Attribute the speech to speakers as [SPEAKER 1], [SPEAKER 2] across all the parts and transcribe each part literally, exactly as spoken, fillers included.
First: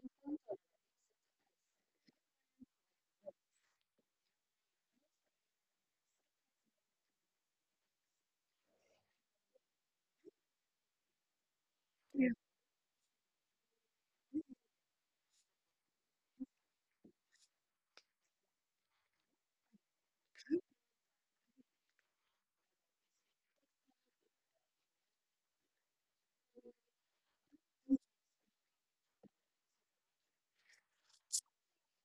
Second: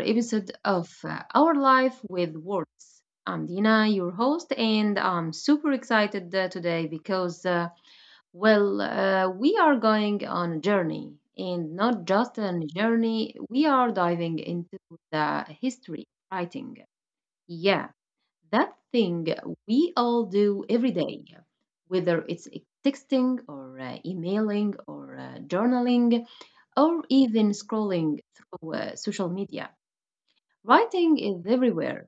[SPEAKER 1] episode of uh, Our Life with Words. I'm Dina, your host, and I'm super excited uh, today because, uh, well, uh, we are going on a journey, and not
[SPEAKER 2] Yeah,
[SPEAKER 1] just a journey, we are diving into the history of writing. Yeah, that thing we all do every day, whether it's texting or uh, emailing or uh, journaling or even scrolling through uh, social media. Writing is everywhere.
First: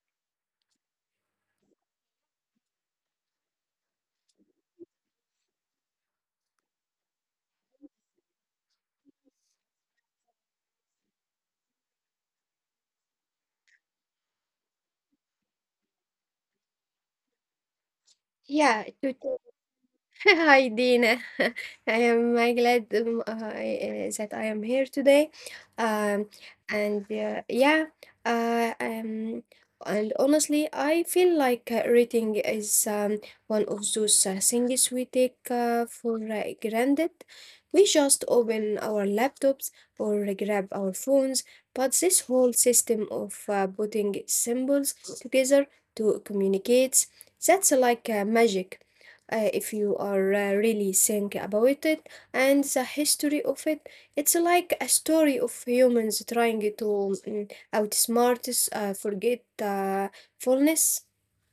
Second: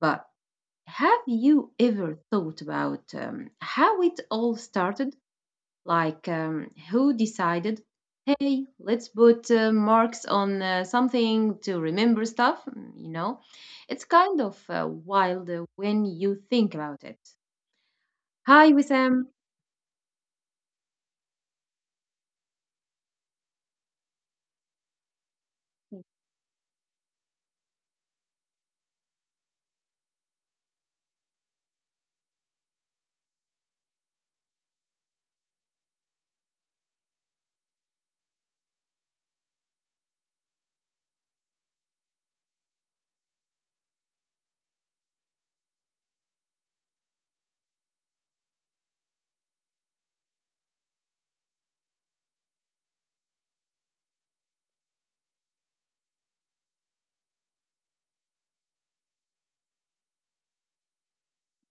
[SPEAKER 1] But have you ever thought about um, how it all started? Like, um, who decided, hey, let's put uh, marks on uh, something to remember stuff? Mm, You know, it's kind of uh, wild uh, when you think about it. Hi,
[SPEAKER 2] yeah,
[SPEAKER 1] Wissam.
[SPEAKER 2] totally. Hi, Dina. I am uh, glad um, uh, I, uh, that I am here today. Um, and uh, yeah, uh, um, and honestly, I feel like uh, reading is um, one of those uh, things we take uh, for uh, granted. We just open our laptops or grab our phones, but this whole system of uh, putting symbols together to communicate, that's like uh, magic uh, if you are uh, really think about it, and the history of it, it's like a story of humans trying to mm, outsmart us, uh, forget uh, fullness.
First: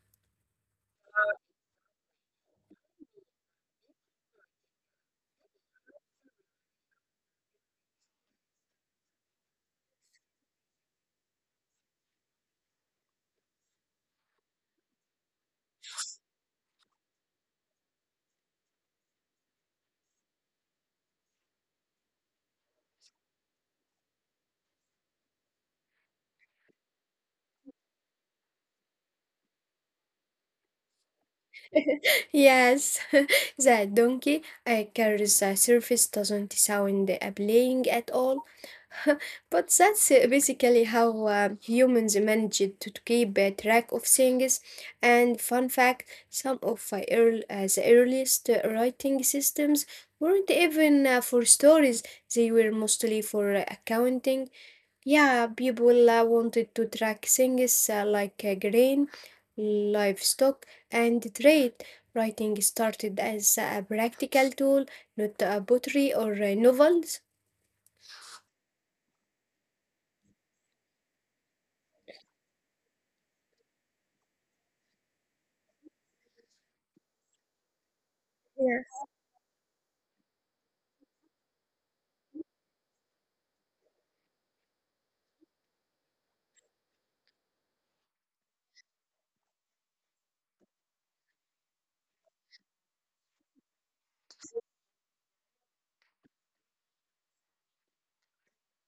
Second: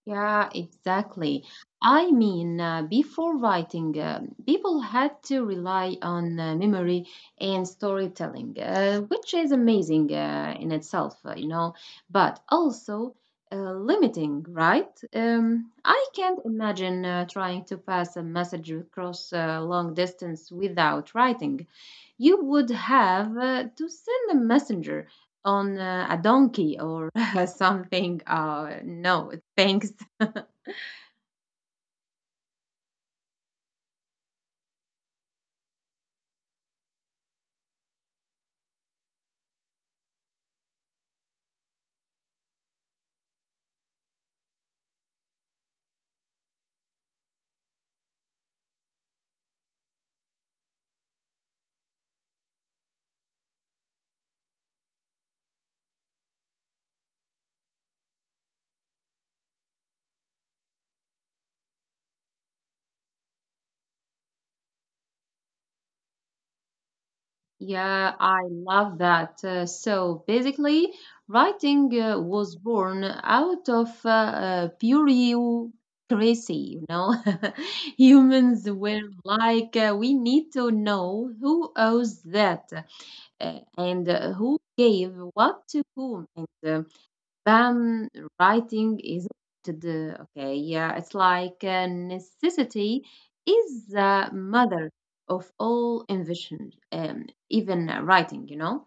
[SPEAKER 1] Yeah, exactly. I mean, uh, before writing, uh, people had to rely on uh, memory and storytelling, uh, which is amazing uh, in itself, uh, you know, but also uh, limiting, right? Um, I can't imagine uh, trying to pass a message across uh, long distance without writing. You would have uh, to send a messenger on uh, a donkey or something. Uh, no, thanks.
[SPEAKER 2] Yes. The donkey uh, carries the surface doesn't sound appealing at all. But that's uh, basically how um, humans managed to keep uh, track of things. And fun fact, some of uh, earl- uh, the earliest uh, writing systems weren't even uh, for stories, they were mostly for uh, accounting. Yeah, people uh, wanted to track things uh, like uh, grain, livestock, and trade. Writing started as a practical tool, not a pottery or uh, novels.
[SPEAKER 1] Yeah, I love that. Uh, so basically, writing uh, was born out of uh, uh, bureaucracy, you know. Humans were like, uh, we need to know who owes that uh, and uh, who gave what to whom. And uh, Spam writing is the okay, yeah, it's like uh, necessity is the mother of all invention, um, even uh, writing, you know.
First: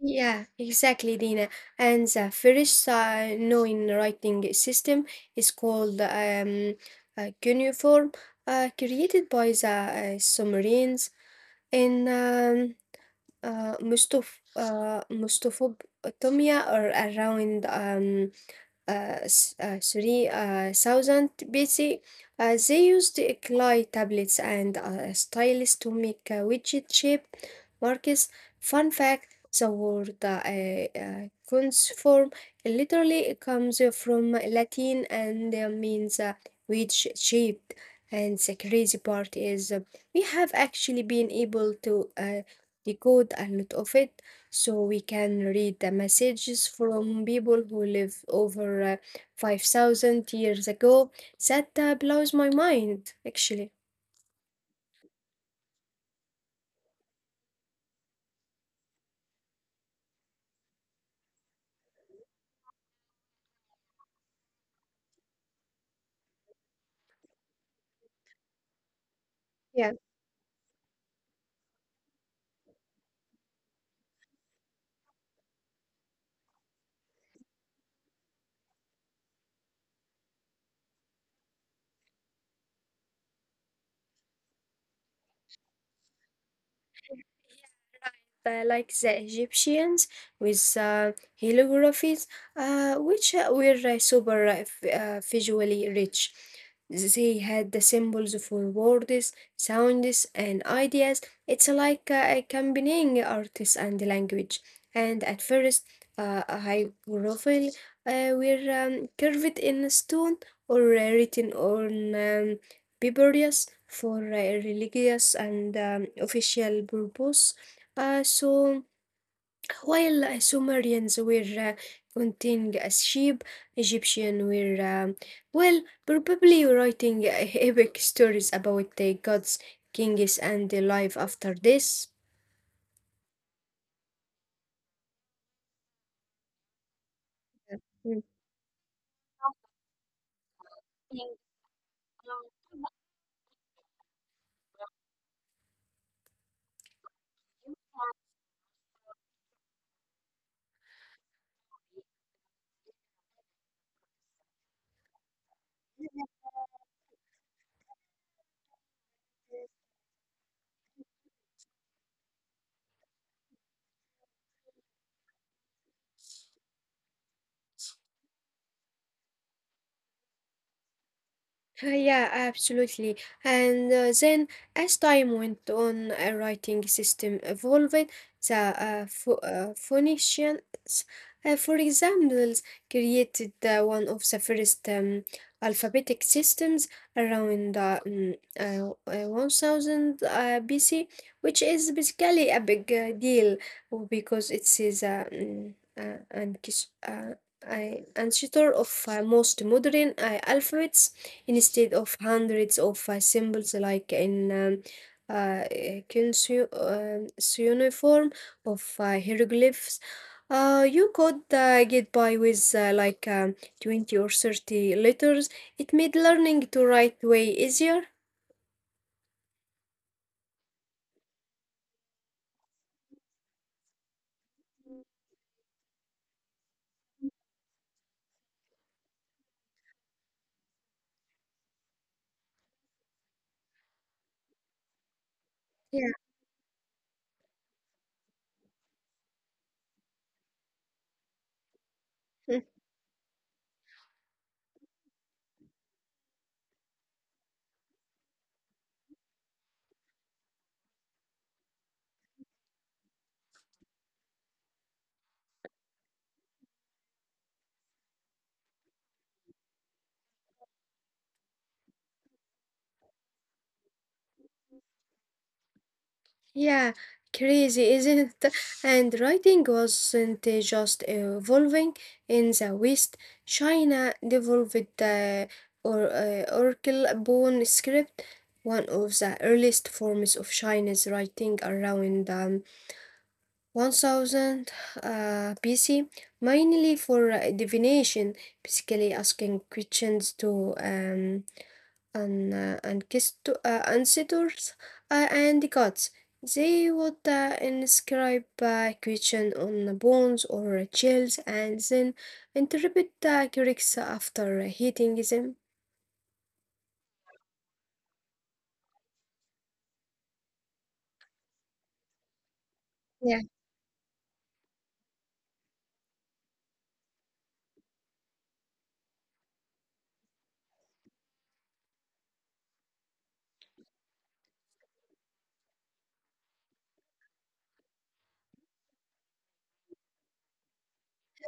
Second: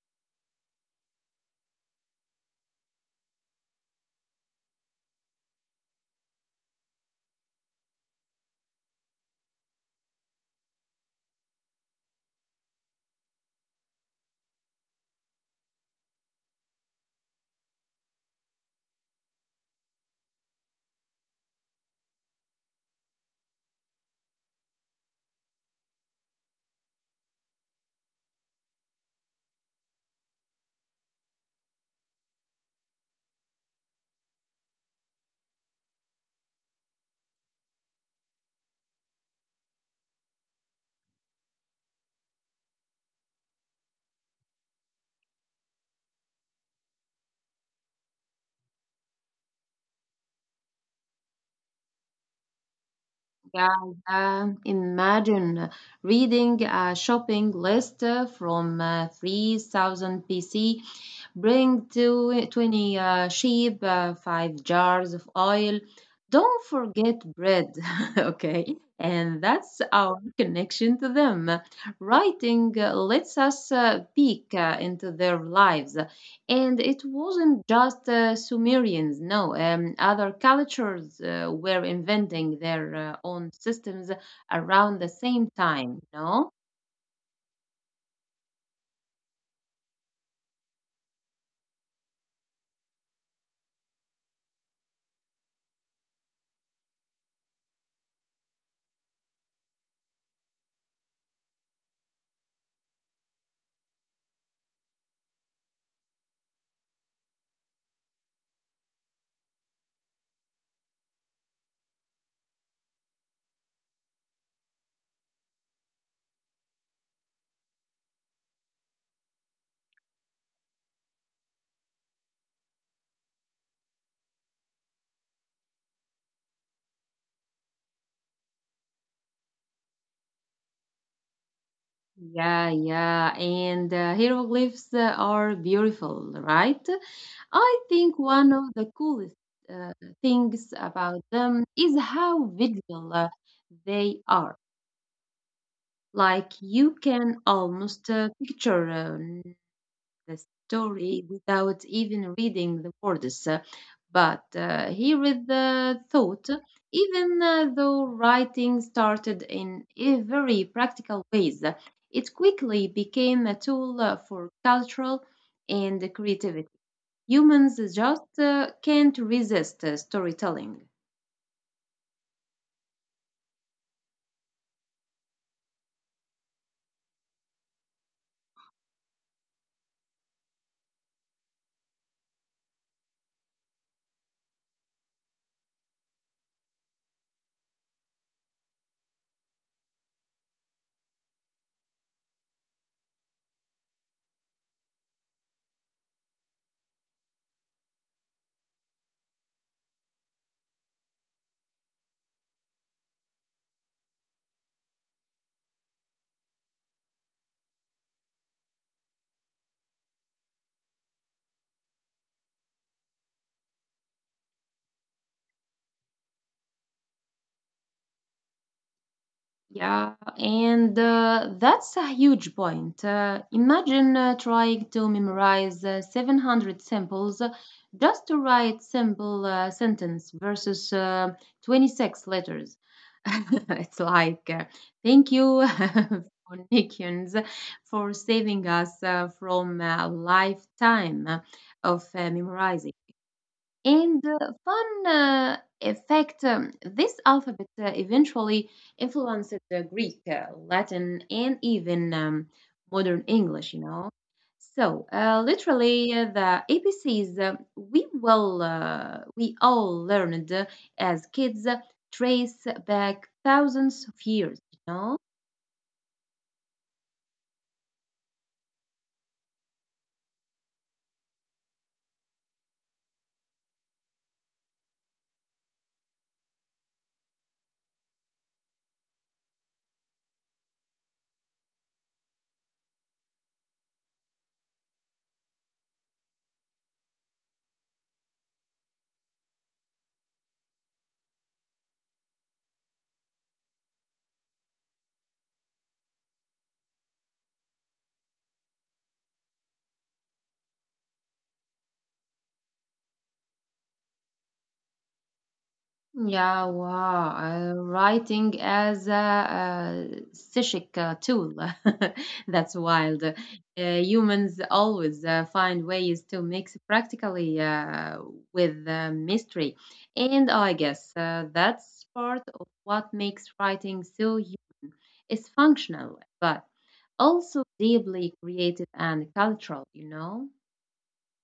[SPEAKER 2] Yeah, exactly, Dina. And the first uh, known writing system is called um, uh, cuneiform, uh, created by the uh, Sumerians in um, uh, most of uh, most of Tomia, are around um, uh, s- uh, three uh, thousand B C. Uh, they used clay tablets and uh, stylus to make uh, widget shape markers. Fun fact: the word uh, uh, cuneiform literally comes from Latin and uh, means uh, wedge shaped. And the crazy part is uh, we have actually been able to uh, decode a lot of it, so we can read the messages from people who live over uh, five thousand years ago. That uh, blows my mind, actually.
[SPEAKER 1] Yeah, um, imagine reading a shopping list uh, from uh, three thousand B C. Bring two twenty uh, sheep, uh, five jars of oil. Don't forget bread, okay? And that's
[SPEAKER 2] Yeah,
[SPEAKER 1] our connection to them. Writing uh, lets us uh, peek uh, into their lives. And it wasn't just uh, Sumerians, no, um, other cultures uh, were inventing their uh, own systems around the same time, no?
[SPEAKER 2] uh, like the Egyptians with uh, hieroglyphs, uh, which uh, were uh, super uh, f- uh, visually rich. They had the symbols for words, sounds, and ideas. It's like uh, accompanying artists and language. And at first, uh, a hieroglyph uh, were um, carved in stone or uh, written on um, papyrus for uh, religious and um, official purpose, uh, so, while uh, Sumerians were uh, counting as sheep, Egyptians were, um, well, probably writing uh, epic stories about the gods, kings, and the life after this.
[SPEAKER 1] Yeah, yeah, and uh, hieroglyphs uh, are beautiful, right? I
[SPEAKER 2] Mm.
[SPEAKER 1] think one of the coolest uh, things about them is how visual uh, they are. Like you can almost uh, picture um, the story without even reading the words, uh, but uh, he read the thought, even uh, though writing started in a very practical ways. It quickly became a tool uh, for cultural and creativity. Humans just uh, can't resist uh, storytelling.
[SPEAKER 2] Uh, yeah, absolutely. And uh, then, as time went on, a writing system evolved. The uh, Pho- uh, Phoenicians, uh, for example, created uh, one of the first um, alphabetic systems around uh, mm, uh, uh, one thousand uh, B C, which is basically a big uh, deal, oh, because it is uh, mm, uh, an uh, uh, ancestor of uh, most modern uh, alphabets instead of hundreds of uh, symbols like in um, uh, kinsu- uh, cuneiform of uh, hieroglyphs. Uh, you could uh, get by with uh, like um, twenty or thirty letters. It made learning to write way easier.
[SPEAKER 1] Yeah, and uh, that's a huge point. Uh, imagine uh, trying to memorize uh, seven hundred samples uh, just to write simple uh, sentence versus uh, twenty-six letters. It's like, uh, thank you,
[SPEAKER 2] Yeah.
[SPEAKER 1] Phoenicians, for saving us uh, from a lifetime of uh, memorizing. And uh, fun uh, effect um, this alphabet uh, eventually influenced the Greek, uh, Latin, and even um, modern English, you know. So, uh, literally, uh, the A B Cs uh, we will uh, we all learned uh, as kids uh, trace back thousands of years, you know.
[SPEAKER 2] Yeah, crazy, isn't it? And writing wasn't uh, just evolving in the West. China developed the or, uh, oracle bone script, one of the earliest forms of Chinese writing around um, one thousand uh, B C, mainly for uh, divination, basically asking questions to um, and uh, and kissed to- uh, ancestors uh, and gods. They would uh, inscribe a question on the bones or shells and then interpret the Greeks after hitting them.
[SPEAKER 1] Yeah, wow. Uh, writing as a, uh psychic uh, tool. That's wild. Uh, humans always uh, find ways to mix practically uh, with uh, mystery. And I guess uh, that's part of what makes writing so human. It's functional, but also deeply creative and cultural, you know?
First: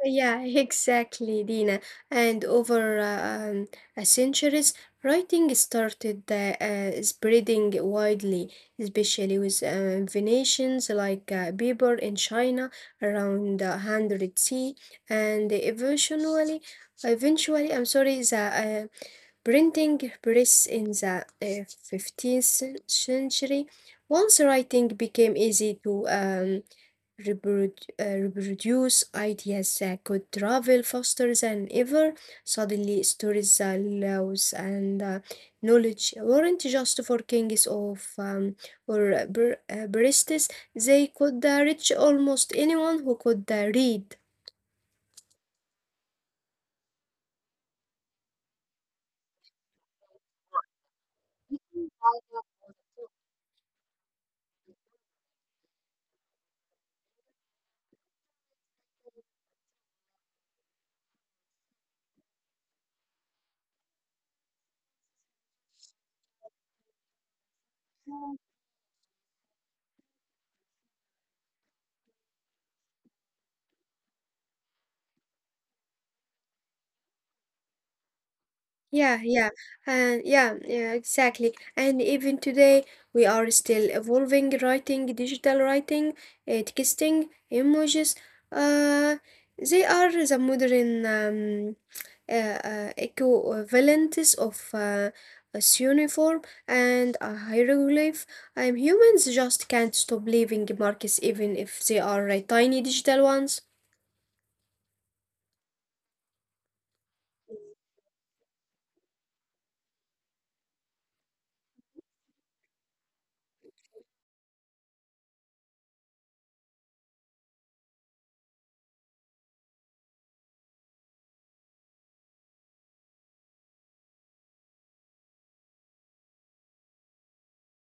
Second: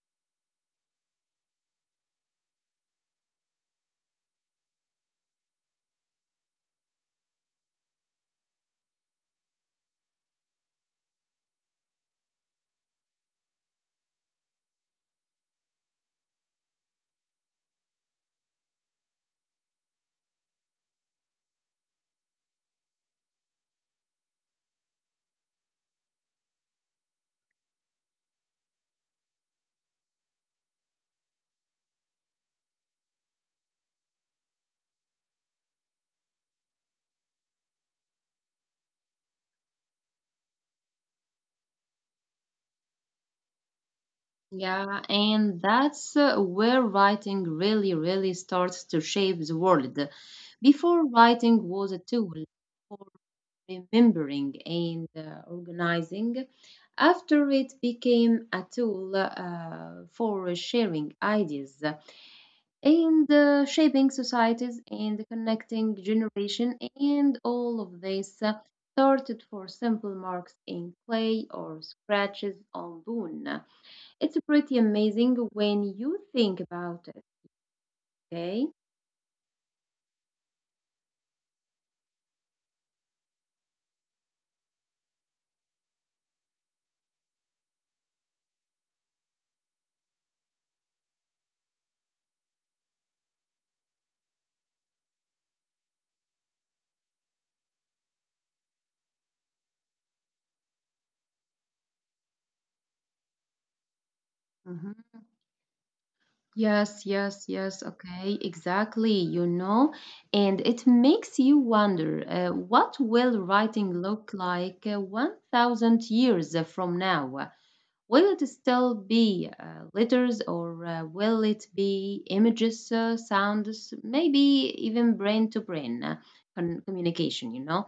[SPEAKER 2] Yeah, exactly, Dina. And over uh, um, a centuries, writing started uh, uh, spreading widely, especially with uh, Venetians like uh, Biber in China around uh, one hundred C. And eventually, eventually, I'm sorry, the uh, printing press in the uh, fifteenth cen- century. Once writing became easy to um, reprodu- uh, reproduce, ideas uh, could travel faster than ever. Suddenly, stories, uh, laws, and uh, knowledge weren't just for kings of um, or uh, bar- uh, baristas. They could uh, reach almost anyone who could uh, read.
[SPEAKER 1] Yeah, and that's uh, where writing really, really starts to shape the world. Before, writing was a tool for remembering and uh, organizing. After, it became a tool uh, for sharing ideas, and uh, shaping societies and connecting generation. And all of this uh, started for simple marks in clay or scratches on bone. It's pretty amazing when you think about it. Okay.
[SPEAKER 2] Yeah, yeah, and yeah, yeah, exactly. And even today, we are still evolving writing, digital writing, uh, texting, emojis. Uh, they are the modern um, uh, uh, equivalents of uh, a uniform and a hieroglyph. Um, humans just can't stop leaving marks, even if they are uh, tiny digital ones.
[SPEAKER 1] Mhm. Yes, yes, yes. Okay, exactly. You know, and it makes you wonder uh, what will writing look like uh, one thousand years from now? Uh, Will it still be uh, letters or uh, will it be images, uh, sounds, maybe even brain to brain uh, con- communication, you know?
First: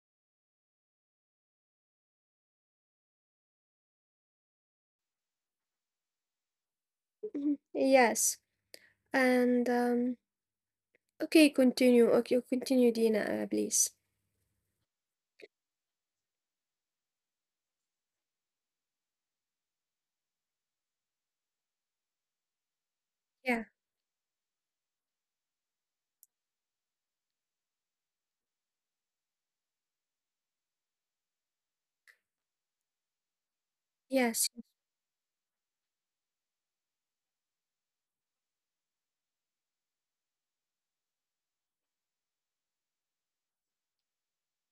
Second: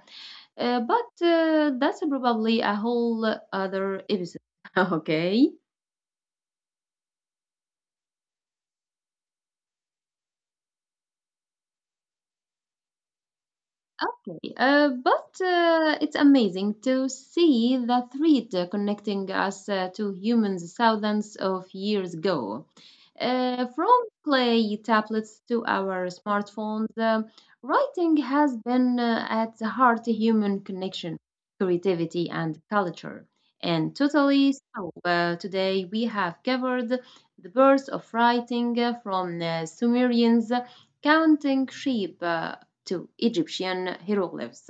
[SPEAKER 1] Uh, but uh, that's probably a whole other episode. Okay.
[SPEAKER 2] Mhm. Yes. And, um okay, continue. Okay, continue, Dina, uh, please.
[SPEAKER 1] Okay, uh, but uh, it's amazing to see the thread uh, connecting us uh, to humans thousands of years ago. Uh,
[SPEAKER 2] Yeah.
[SPEAKER 1] from clay tablets to our smartphones, uh, writing has been uh, at the heart of human connection, creativity, and culture. And
[SPEAKER 2] Yes.
[SPEAKER 1] totally so. Uh, today we have covered the birth of writing uh, from uh, Sumerians counting sheep, uh, to Egyptian hieroglyphs,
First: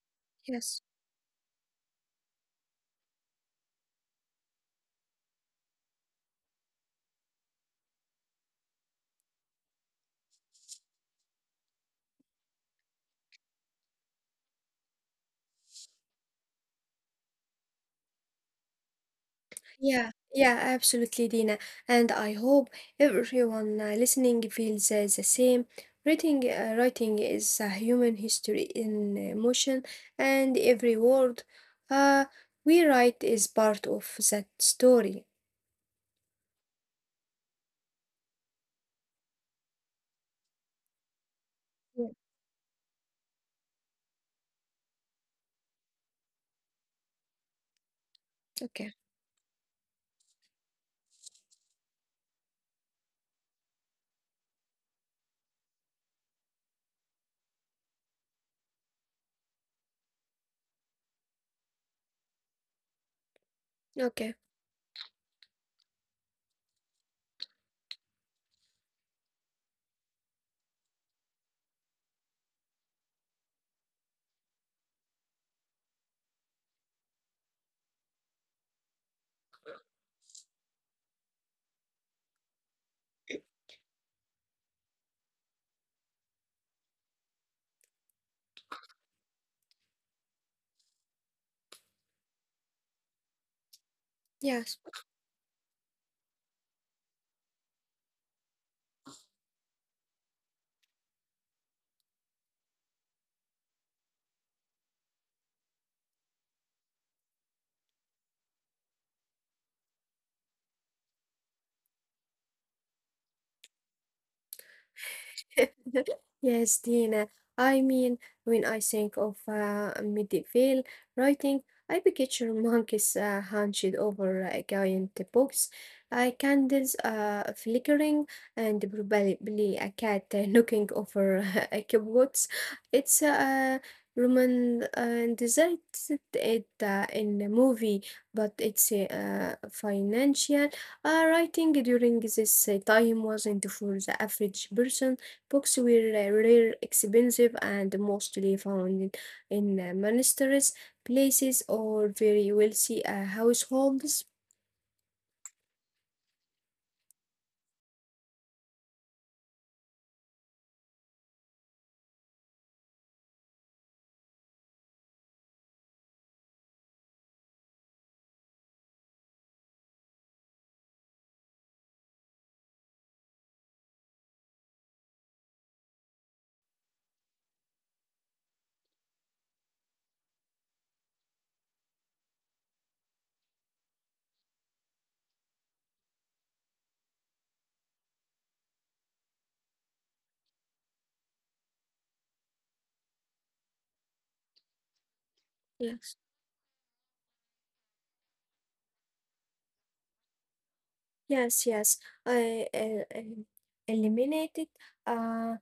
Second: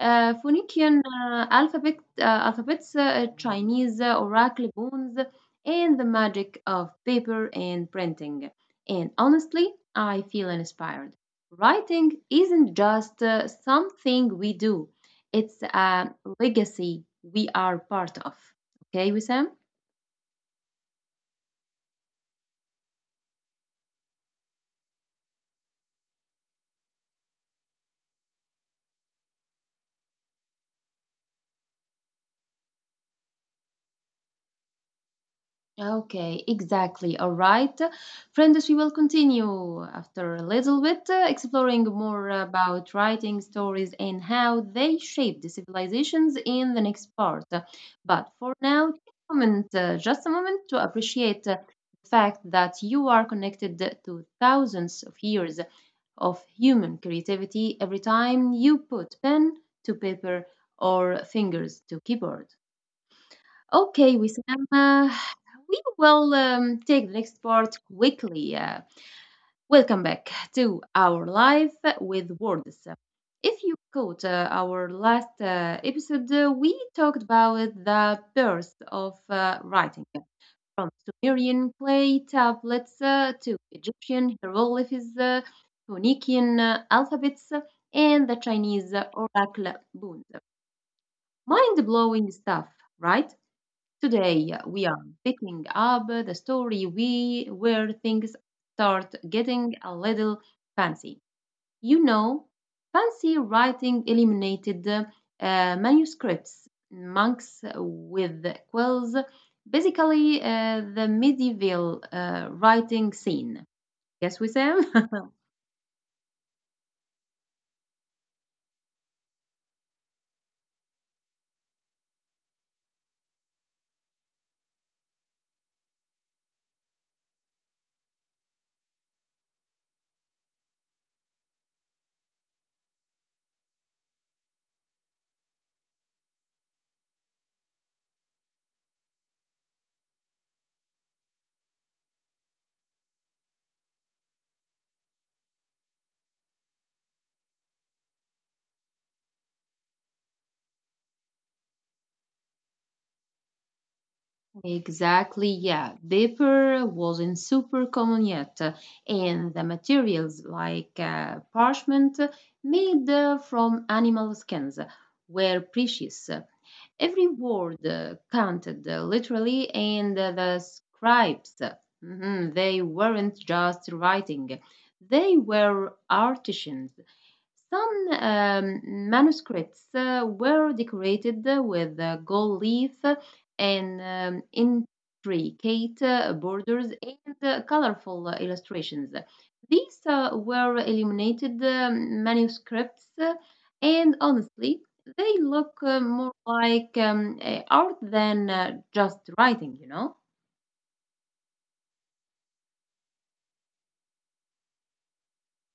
[SPEAKER 1] uh,
[SPEAKER 2] Yes.
[SPEAKER 1] Phoenician uh, alphabet, uh, alphabets, uh, Chinese uh, oracle bones, and the magic of paper and printing. And honestly, I feel inspired. Writing isn't just uh, something we do, it's a legacy we are part of. Okay, Wissam?
[SPEAKER 2] Yeah. Yeah, absolutely, Dina. And I hope everyone uh, listening feels uh, the same. Writing, uh, writing is a human history in emotion, and every word uh, we write is part of that story.
[SPEAKER 1] Okay, exactly. All right. Friends, we will continue after a little bit uh, exploring
[SPEAKER 2] Yeah.
[SPEAKER 1] more about writing stories and how they shaped the civilizations in the next part. But for
[SPEAKER 2] Okay.
[SPEAKER 1] now, take a moment, uh, just a moment to appreciate uh, the fact that you are connected to thousands of years of human creativity every time you put pen to paper or fingers to keyboard. Okay,
[SPEAKER 2] Okay.
[SPEAKER 1] Wissam, uh, we will um, take the next part quickly. Uh, welcome back to Our Life with Words. If you caught uh, our last uh, episode, uh, we talked about the birth of uh, writing from Sumerian clay tablets uh, to Egyptian hieroglyphs, uh, Phoenician uh, alphabets, and the Chinese uh, oracle boons. Mind blowing stuff, right? Today,
[SPEAKER 2] Yes.
[SPEAKER 1] we are picking up the story we where things start getting a little fancy. You know, fancy writing eliminated uh, manuscripts, monks with quills, basically uh, the medieval uh, writing scene. Yes, we Sam?
[SPEAKER 2] Yes, Dina. I mean, when I think of uh, medieval writing, I picture monkeys uh, hunched over a giant books, uh, candles uh, flickering, and probably a cat uh, looking over a kibbutz. It's uh, romanticized it uh, in the movie, but it's uh, financial. Uh, writing during this uh, time wasn't for the average person. Books were uh, rare, expensive, and mostly found in in uh, monasteries, places, or very wealthy uh, households.
[SPEAKER 1] Exactly, yeah. Paper wasn't super common yet, uh, and the materials like uh, parchment uh, made uh, from animal skins uh, were precious. Every word uh, counted uh, literally, and uh, the scribes, uh, mhm, they weren't just writing, they were artisans. Some um, manuscripts uh, were decorated with uh, gold leaf and um, intricate uh, borders and uh, colorful uh, illustrations. These uh, were illuminated um, manuscripts, uh, and honestly, they look uh,
[SPEAKER 2] Yes.
[SPEAKER 1] more like um, uh, art than uh, just writing, you know?
[SPEAKER 2] Yes, yes. I uh, uh, eliminated. Uh,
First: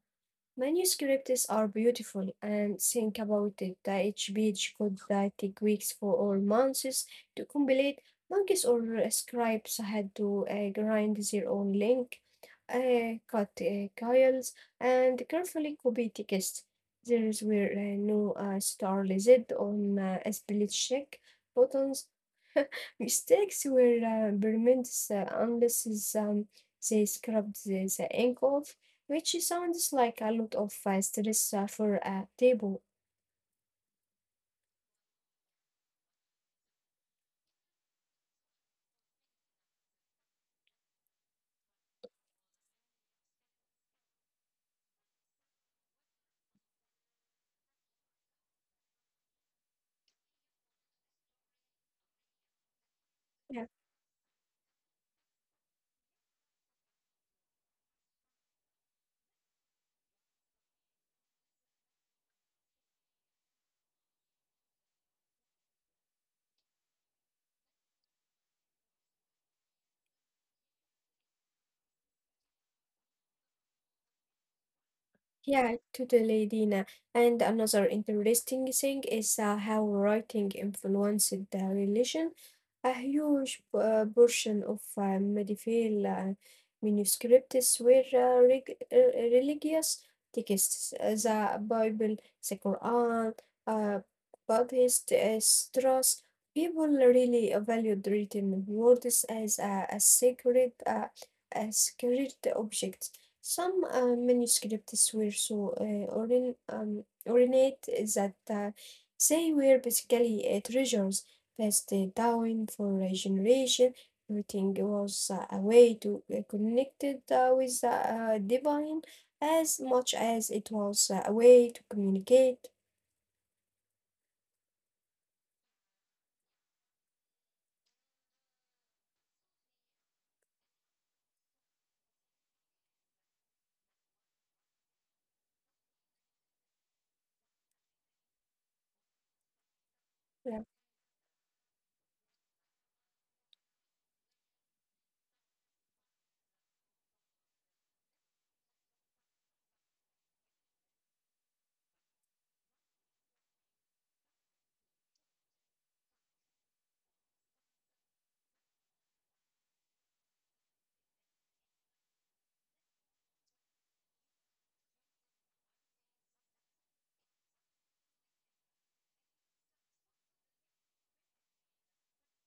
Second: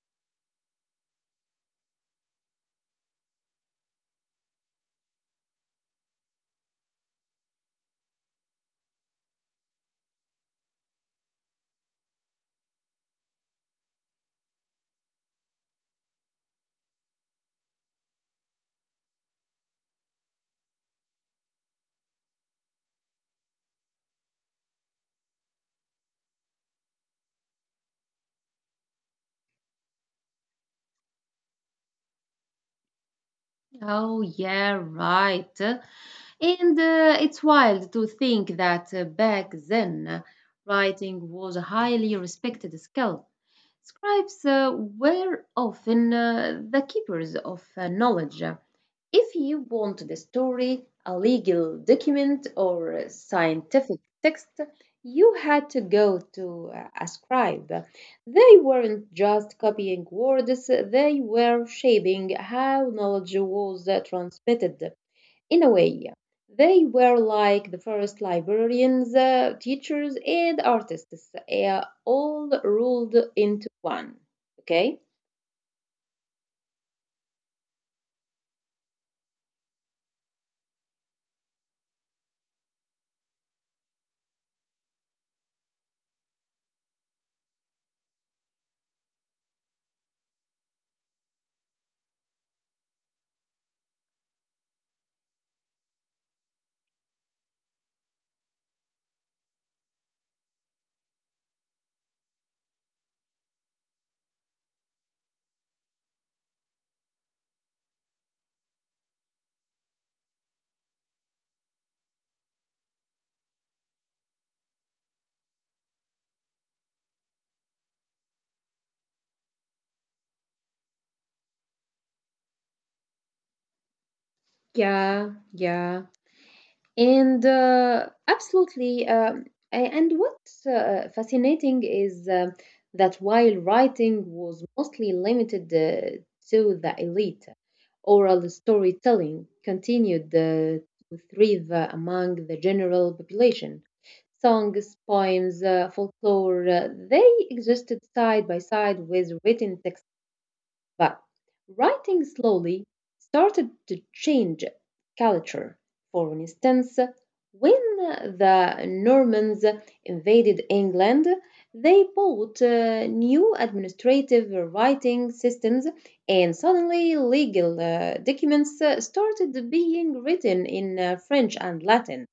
[SPEAKER 2] Manuscripts are beautiful, and think about it. That Each page could uh, take weeks for or months to complete. Monkeys or uh, scribes had to uh, grind their own link, uh, cut uh, coils, and carefully copy text. There were uh, no uh, star listed on uh, spell check buttons. Mistakes were uh, permanent uh, unless is, um, they scrubbed the, the ink off, which sounds like a lot of uh, stress uh, for a table.
[SPEAKER 1] Oh, yeah, right. And uh, it's wild to think that uh, back then, uh, writing was a highly respected skill. Scribes uh, were often uh, the keepers of uh, knowledge. If you want a story, a legal document, or a scientific text, you had to go to uh, a scribe. They weren't just copying words, they were shaping how knowledge was uh, transmitted. In a way, yeah, they were like the first librarians, uh, teachers, and artists, uh, all rolled into one. Okay?
[SPEAKER 2] Yeah, totally, Dina. And another interesting thing is uh, how writing influenced the religion. A huge uh, portion of uh, medieval uh, manuscripts were uh, reg- uh, religious texts, uh, the Bible, the Quran, uh, Buddhist uh, sutras. People really valued written words as a, a sacred, uh, a sacred object. Some uh, manuscripts were so uh, orin- um, ornate that uh, they were basically uh, treasures passed uh, down for a generation. Everything was uh, a way to uh, connect it, uh, with the uh, divine as much as it was uh, a way to communicate.
[SPEAKER 1] Yeah, yeah. And uh, absolutely. Um, a- and what's uh, fascinating is uh, that while writing was mostly limited uh, to the elite, oral storytelling continued
[SPEAKER 2] uh,
[SPEAKER 1] uh, to thrive uh, among the general population. Songs, poems, uh, folklore, uh, they existed side by side with written, but writing slowly started to change culture. For instance, when the Normans invaded England, they bought uh, new administrative writing systems, and suddenly legal uh, documents uh, started being written in uh, French and Latin.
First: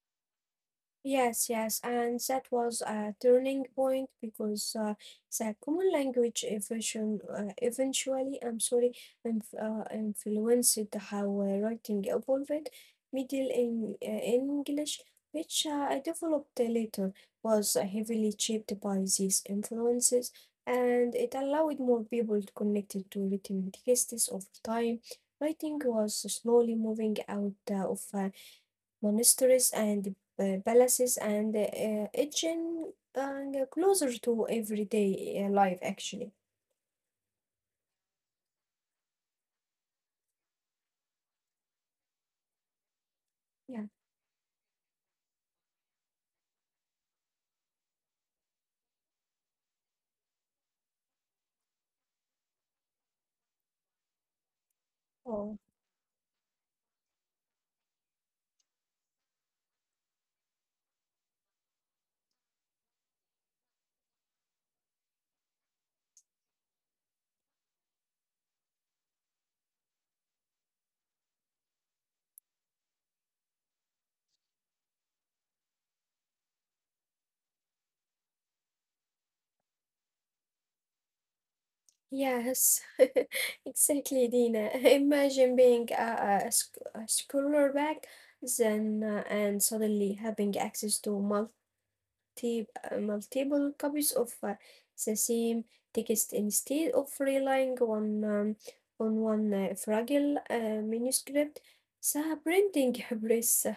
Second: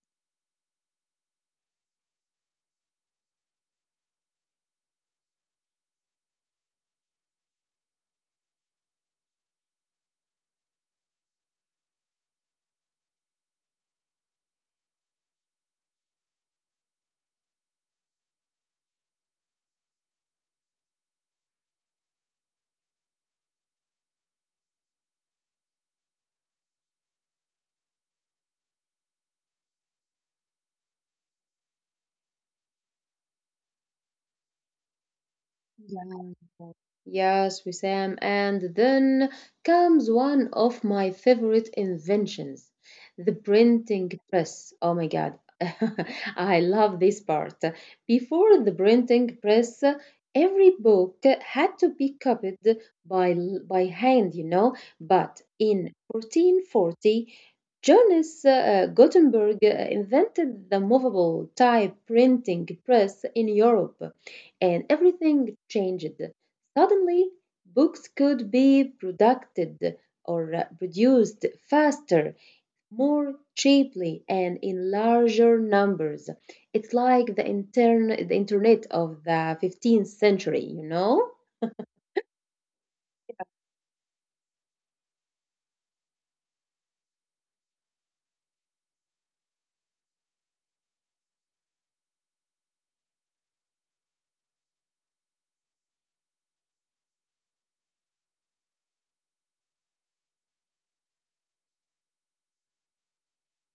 [SPEAKER 2] Yes, yes, and that was a turning point because uh, the common language eventually, uh, eventually, I'm sorry, inf uh, influenced how uh, writing evolved. Middle in, uh, English, which uh, I developed later, was heavily shaped by these influences, and it allowed more people to connect it to written texts over time. Writing was slowly moving out uh, of uh, monasteries and uh, palaces and uh, edging uh, closer to everyday uh, life, actually.
[SPEAKER 1] Yes, Wissam. And then comes one of my favorite inventions, the
[SPEAKER 2] Yeah.
[SPEAKER 1] printing press. Oh my God. I love this part. Before the printing press, every book had to be copied by, by hand, you know. But
[SPEAKER 2] Oh,
[SPEAKER 1] in fourteen forty, Johannes uh, Gutenberg uh, invented the movable type printing press in Europe, and everything changed. Suddenly, books could be produced or uh, produced faster, more cheaply, and in larger numbers. It's like the, intern- the internet of the fifteenth century, you know?
[SPEAKER 2] yes, exactly, Dina. Imagine being a, a, a sc- a scholar back then uh, and suddenly having access to multi, uh, multiple copies of uh, the same text instead of relying on, um, on one uh, fragile uh, manuscript. The printing press uh,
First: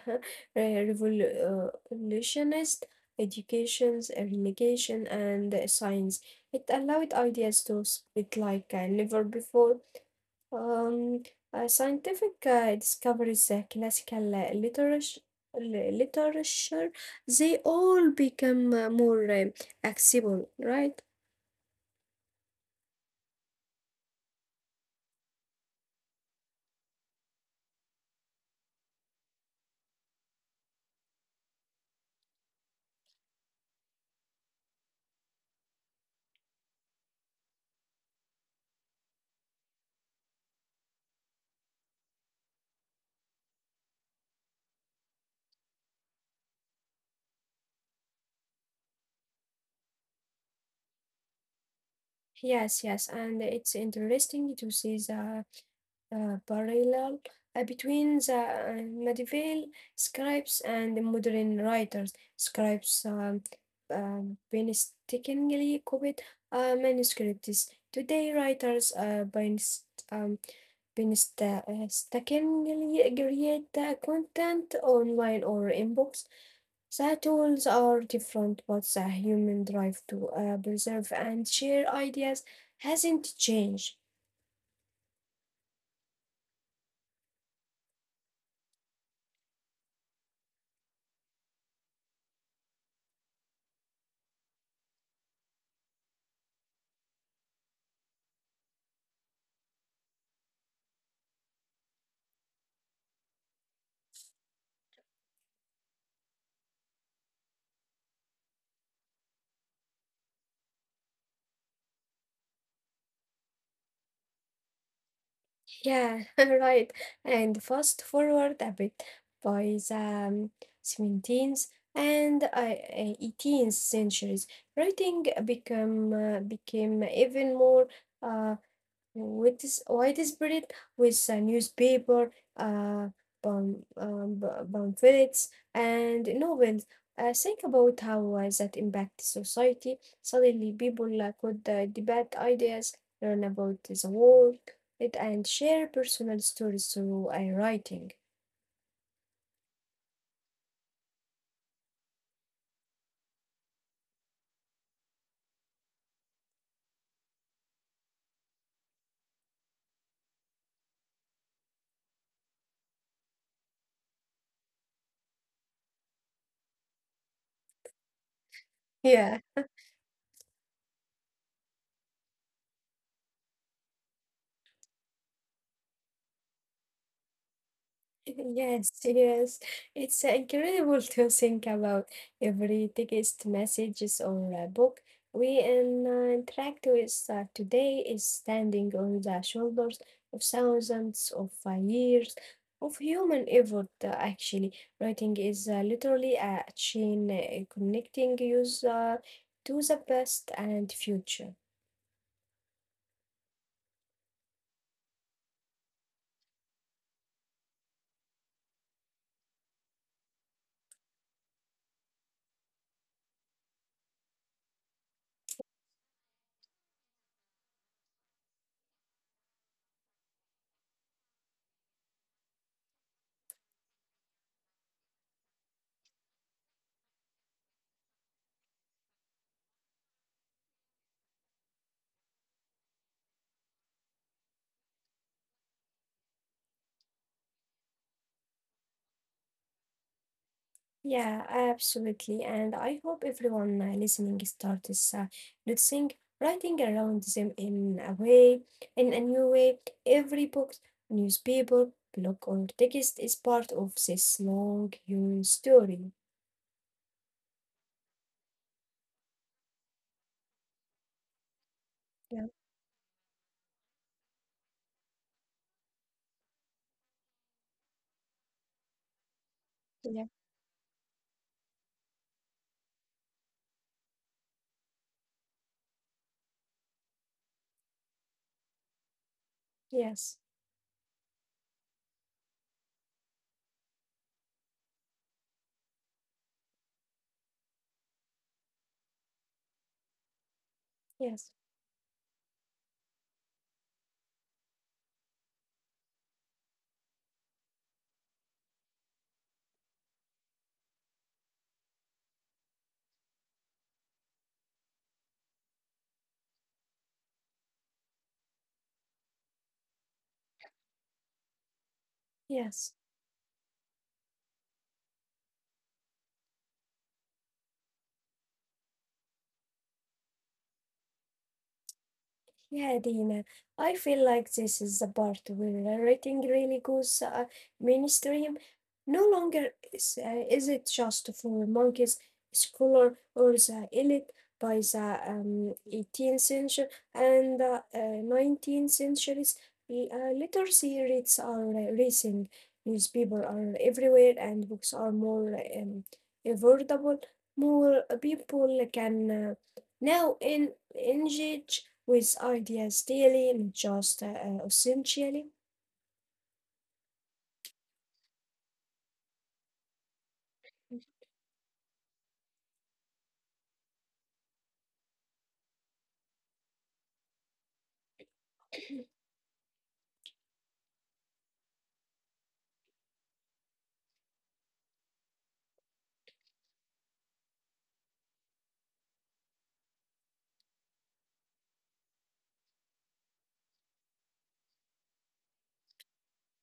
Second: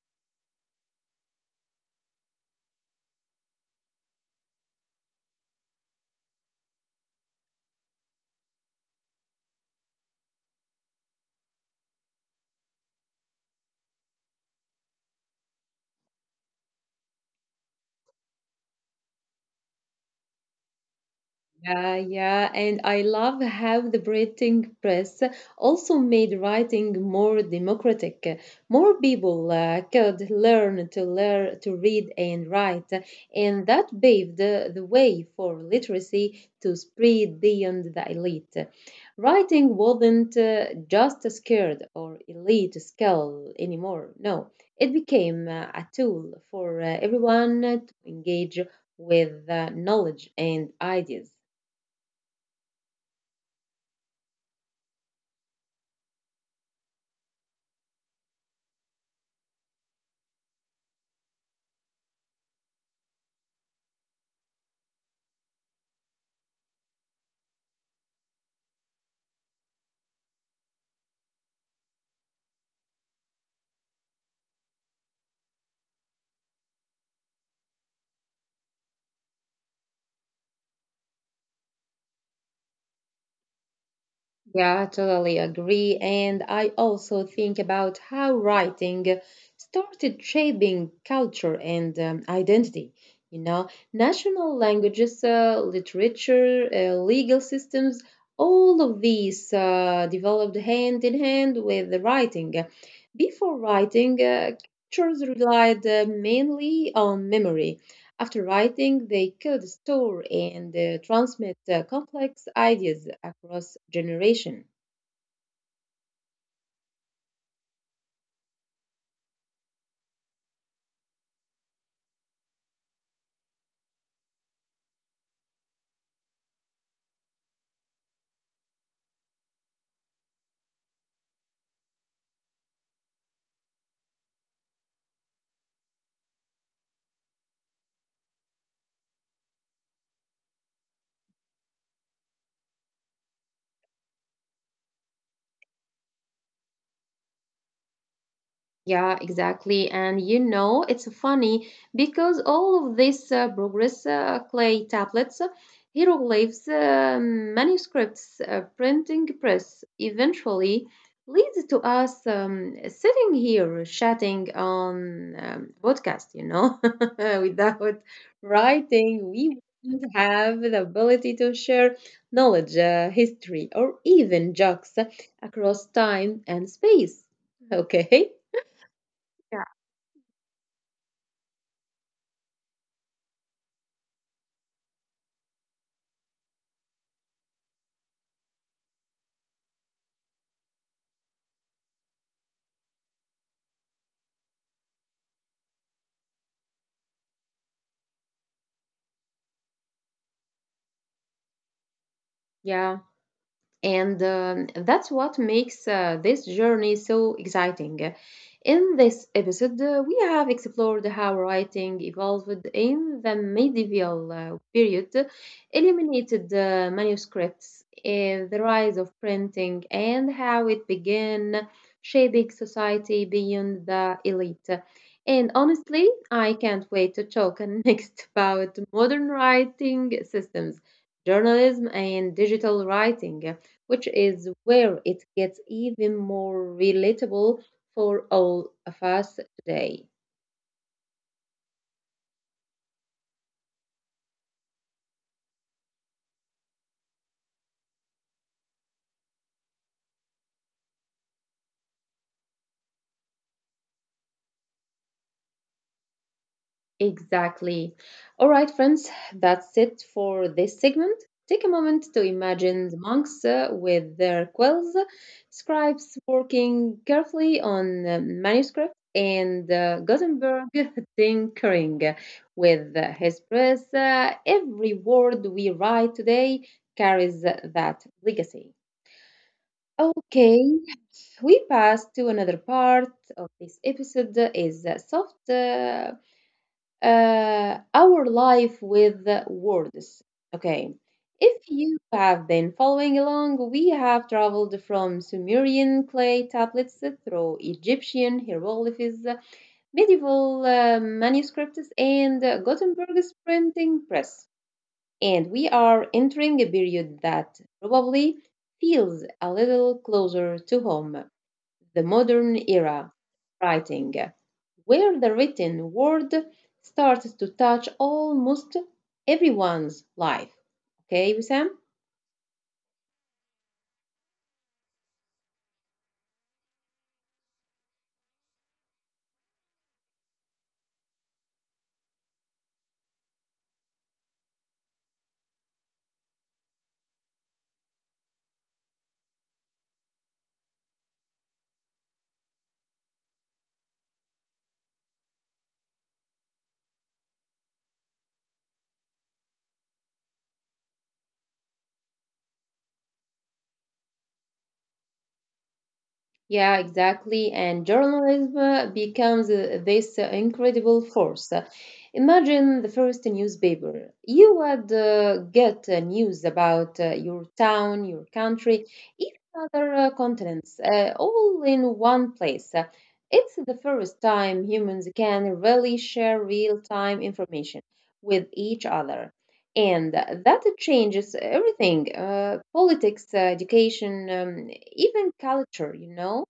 [SPEAKER 2] re- revolutionized education's relegation and science. It allowed ideas to spread like uh, never before. Um, uh, scientific uh, discoveries, uh, classical uh, literature, literature, they all become uh, more uh, accessible, right?
[SPEAKER 1] Yeah, yeah, and I love how the printing press also made writing more democratic. More people uh, could learn to learn to read and write, and that paved the, the way for literacy to spread beyond the elite. Writing wasn't uh, just a skilled or elite skill anymore. No, it became uh, a tool for uh, everyone to engage with uh, knowledge and ideas.
[SPEAKER 2] Yes, yes, and it's interesting to see the uh, parallel uh, between the uh, medieval scribes and the modern writers. Scribes um, um, painstakingly copied uh, manuscripts. Today, writers uh, painst- um, painstakingly create the content online or in books. The tools are different, but the human drive to uh, preserve and share ideas hasn't changed.
[SPEAKER 1] Yeah, I totally agree. And I also think about how writing started shaping culture and um, identity. You know, national languages, uh, literature, uh, legal systems, all of these uh, developed hand in hand with the writing. Before writing, uh, cultures relied uh, mainly on memory. After writing, they could store and uh, transmit uh, complex ideas across generation.
[SPEAKER 2] Yeah, right. And fast forward a bit, by the seventeenth and uh, eighteenth centuries, writing become uh, became even more uh, with this white spirit, with a newspaper, uh, pam- um, pa- pamphlets, and novels. Uh, think about how uh, that impacts society. Suddenly, people uh, could uh, debate ideas, learn about the world, it, and share personal stories through uh, writing.
[SPEAKER 1] Yeah, exactly. And you know, it's funny because all of this uh, progress uh, clay tablets, uh, hieroglyphs, uh, manuscripts, uh, printing press eventually leads to us um, sitting here chatting on um, podcast, you know, without writing,
[SPEAKER 2] Yeah.
[SPEAKER 1] we wouldn't have the ability to share knowledge, uh, history, or even jokes across time and space. Okay.
[SPEAKER 2] Yes, yes. It's incredible to think about every text messages or a book we in- uh, interact with uh, today is standing on the shoulders of thousands of uh, years of human effort, uh, actually. Writing is uh, literally a chain uh, connecting us uh, to the past and future.
[SPEAKER 1] Yeah, and um, that's what makes uh, this journey so exciting. In this episode, uh, we have explored how writing evolved in the medieval uh, period, eliminated uh, manuscripts, uh, the rise of printing, and how it began shaping society beyond the elite. And honestly, I can't wait to talk next about modern writing systems, journalism, and digital writing, which is where it gets even more relatable for all of us today.
[SPEAKER 2] Yeah, absolutely. And I hope everyone uh, listening starts uh, noticing writing around them in a way, in a new way. Every book, newspaper, blog, or text is part of this long, human story.
[SPEAKER 1] Exactly. All right, friends, that's it for this segment. Take a moment to
[SPEAKER 2] Yeah,
[SPEAKER 1] imagine the monks uh, with their quills, scribes working carefully on uh, manuscripts, and uh,
[SPEAKER 2] yeah,
[SPEAKER 1] Gutenberg tinkering with uh, his press. Uh, every word we write today carries that legacy.
[SPEAKER 2] yes,
[SPEAKER 1] Okay, we pass to another part of this episode is uh, soft uh, uh, our life with words. Okay.
[SPEAKER 2] yes,
[SPEAKER 1] If you have been following along, we have traveled from Sumerian clay tablets through Egyptian hieroglyphs, medieval uh, manuscripts, and Gutenberg's printing press. And we are entering a period that probably feels a little closer to home, the modern
[SPEAKER 2] yes.
[SPEAKER 1] era writing, where the written word starts to touch almost everyone's life. Okay, Wissam?
[SPEAKER 2] Yeah, Dina, I feel like this is the part where writing really goes uh, mainstream. No longer is, uh, is it just for monkeys, scholar, or the elite. By the um, eighteenth century and uh, uh, nineteenth centuries, l- Uh, literacy rates are uh, rising, newspapers are everywhere, and books are more um, affordable. More people can uh, now en- engage with ideas daily, not just uh, uh, essentially.
[SPEAKER 1] Yeah, exactly. And journalism uh, becomes uh, this uh, incredible force. Uh, Imagine the first newspaper. You would uh, get uh, news about uh, your town, your country, even other uh, continents, uh, all in one place. Uh, It's the first time humans can really share real-time information with each other. And that changes everything, uh, politics, uh, education, um, even culture, you know?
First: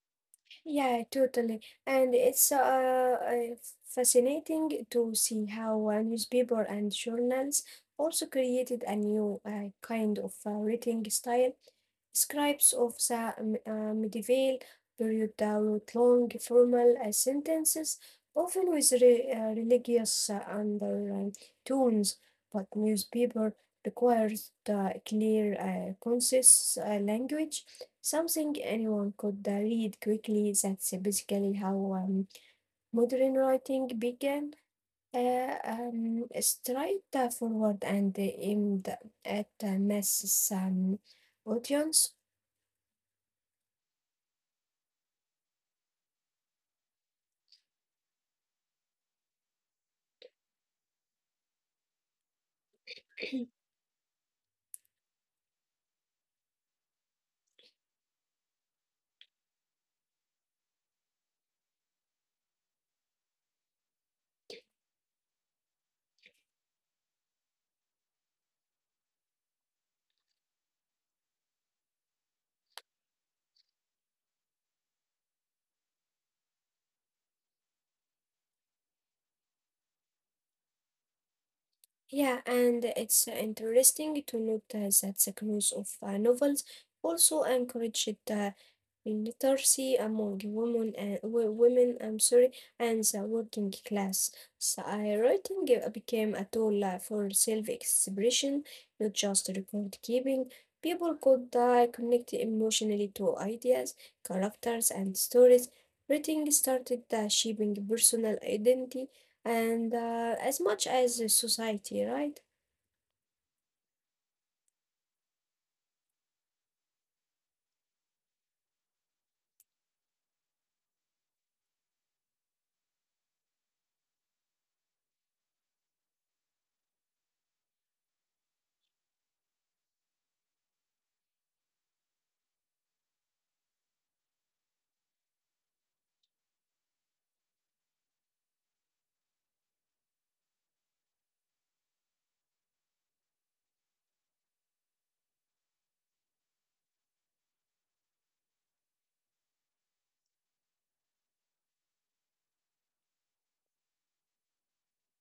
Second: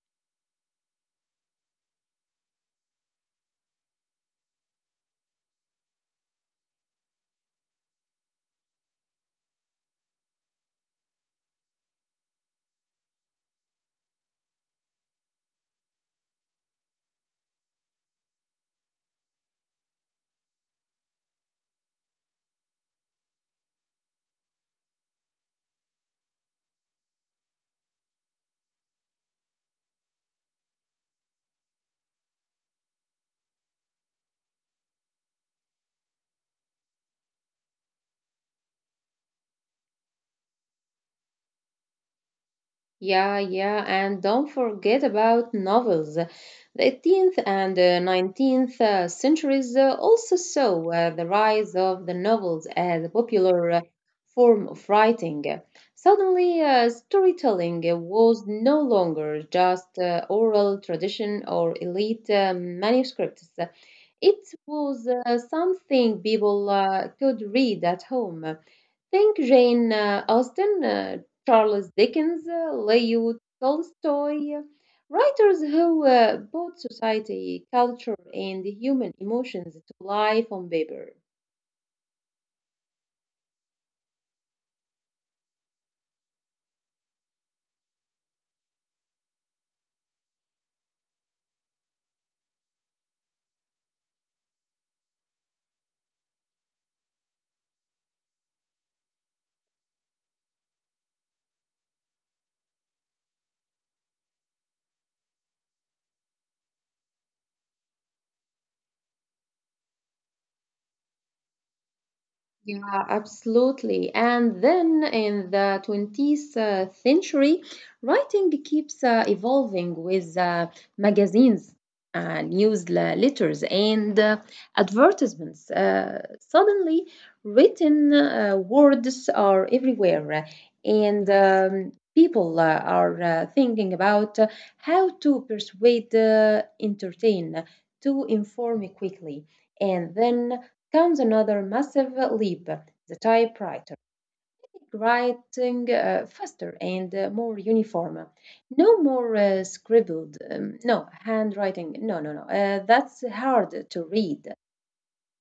[SPEAKER 2] Yeah, totally. And it's uh, uh, fascinating to see how uh, newspaper and journals also created a new uh, kind of uh, writing style. Scribes of the um, uh, medieval period uh, wrote long formal uh, sentences, often with re uh, religious uh, undertones, but newspaper requires the clear, uh, concise uh, language. Something anyone could uh, read quickly. That's basically how um, modern writing began. Uh, um, straight uh, forward and aimed at a mass um, audience.
[SPEAKER 1] Yeah, yeah, and don't forget about novels. The eighteenth and uh, nineteenth uh, centuries uh, also saw uh, the rise of the novels as a popular uh, form of writing. Suddenly, uh, storytelling was no longer just uh, oral tradition or elite uh, manuscripts. It was uh, something people uh, could read at home. Think Jane uh, Austen, uh, Charles Dickens, uh, Leo Tolstoy, uh, writers who uh, brought society, culture, and human emotions to life on paper.
[SPEAKER 2] Yeah, and it's uh, interesting to note uh, that the growth of uh, novels also encouraged uh, literacy among women and wo- women, I'm sorry, and the working class. So, uh, writing uh, became a tool uh, for self-expression, not just record keeping. People could uh, connect emotionally to ideas, characters, and stories. Writing started uh, shaping personal identity and uh, as much as a society, right?
[SPEAKER 1] Yeah, absolutely. And then in the twentieth uh, century, writing keeps uh, evolving with uh, magazines, uh, newsletters, and uh, advertisements. Uh, suddenly, written uh, words are everywhere, and um, people uh, are uh, thinking about uh, how to persuade, uh, entertain, to inform quickly. And then comes another massive leap, the typewriter, writing uh, faster and uh, more uniform. No more uh, scribbled, um, no, handwriting, no, no, no, uh, that's hard to read.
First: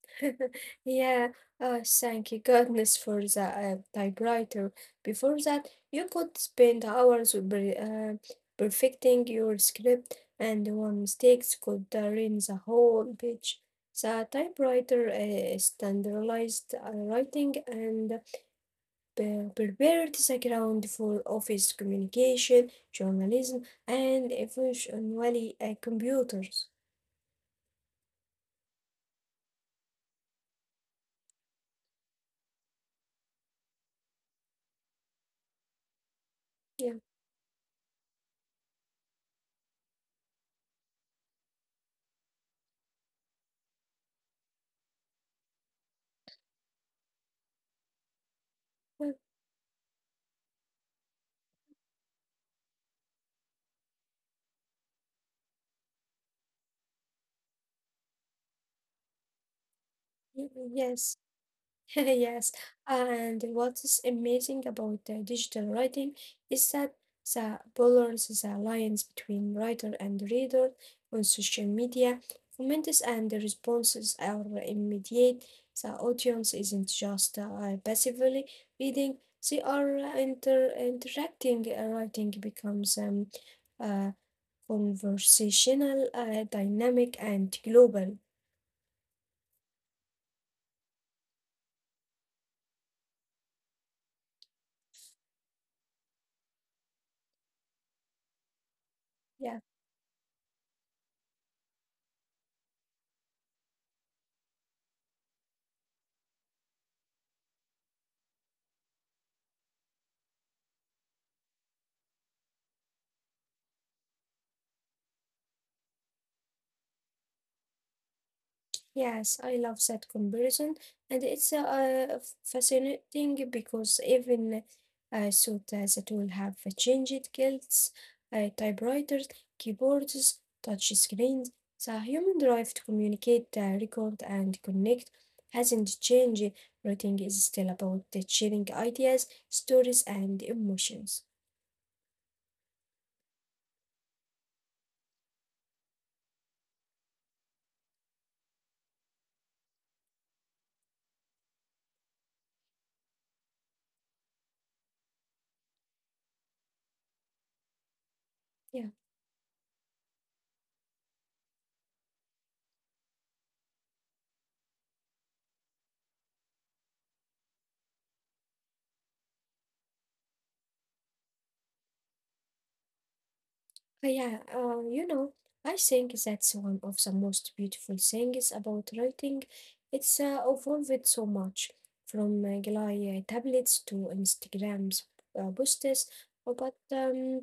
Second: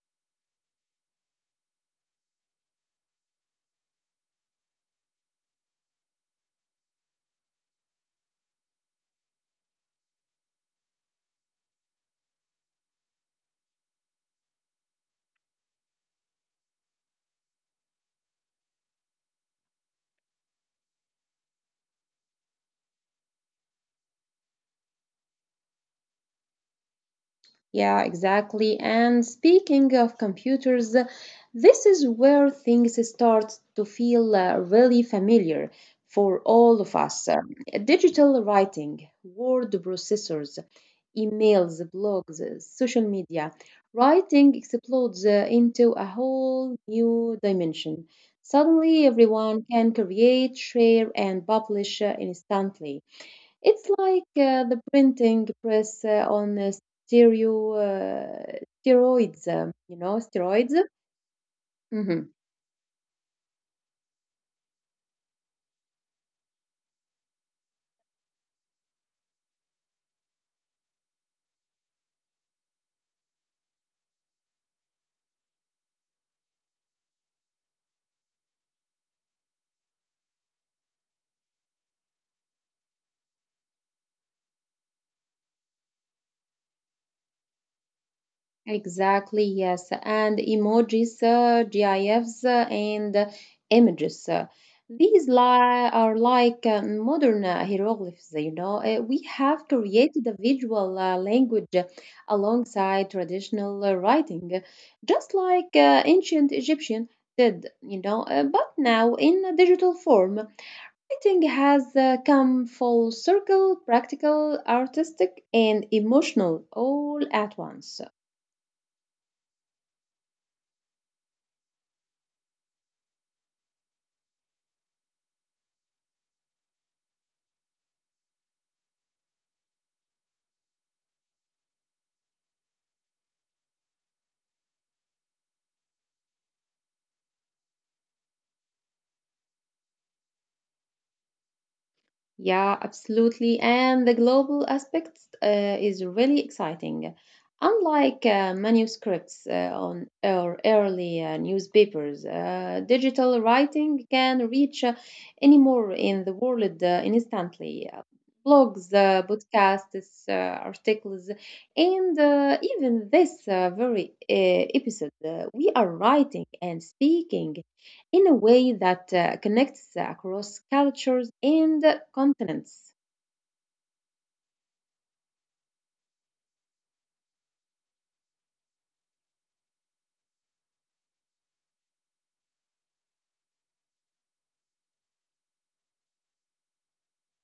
[SPEAKER 2] Yeah, uh, thank you goodness for the uh, typewriter. Before that, you could spend hours per- uh, perfecting your script, and one mistake could uh, ruin the whole page. The typewriter uh, standardized uh, writing and pre- prepared the ground for office communication, journalism, and eventually uh, computers.
[SPEAKER 1] Yeah, exactly. And speaking of computers, this is where things start to feel uh, really familiar for all
[SPEAKER 2] Yeah.
[SPEAKER 1] of us. Um, Digital writing, word processors, emails, blogs, uh, social media. Writing explodes uh, into a whole new dimension. Suddenly,
[SPEAKER 2] Well,
[SPEAKER 1] everyone can create, share, and publish uh, instantly. It's like uh, the printing press uh, on uh, stereo uh, steroids, um, you know,
[SPEAKER 2] Y-
[SPEAKER 1] steroids.
[SPEAKER 2] yes,
[SPEAKER 1] Hmm.
[SPEAKER 2] yes. And what is amazing about the digital writing is that the blurs, the lines between writer and reader on social media, comments and the responses are immediate. The audience isn't just uh, passively reading, they are uh, inter interacting. Uh, Writing becomes um, uh, conversational, uh, dynamic, and global.
[SPEAKER 1] Exactly, yes. And emojis, uh, GIFs, uh, and uh, images. uh, These li- are like uh, modern uh, hieroglyphs, you know. Uh, we
[SPEAKER 2] Yeah.
[SPEAKER 1] have created a visual uh, language uh, alongside traditional uh, writing, uh, just like uh, ancient Egyptian did, you know, uh, but now in a digital form. Painting has uh, come full circle, practical, artistic, and emotional all at once.
[SPEAKER 2] Yes, I love that comparison, and it's uh, uh, fascinating because even uh, so that it will have changed guilds, uh, typewriters, keyboards, touch screens. The human drive to communicate, uh, record, and connect hasn't changed. Writing is still about the sharing ideas, stories, and emotions.
[SPEAKER 1] Yeah, absolutely. And the global aspect uh, is really exciting. Unlike uh, manuscripts uh, on or early uh, newspapers, uh, digital writing can reach uh, anywhere in the world uh, instantly. Uh,
[SPEAKER 2] Yeah.
[SPEAKER 1] blogs, uh, podcasts, uh, articles, and uh, even this uh, very uh, episode, uh, we are writing and speaking in a way that uh, connects across cultures and continents.
[SPEAKER 2] Uh, yeah, uh, you know, I think that's one of the most beautiful things about writing. It's uh, evolved so much from uh, Glide tablets to Instagram's uh, posts, but um,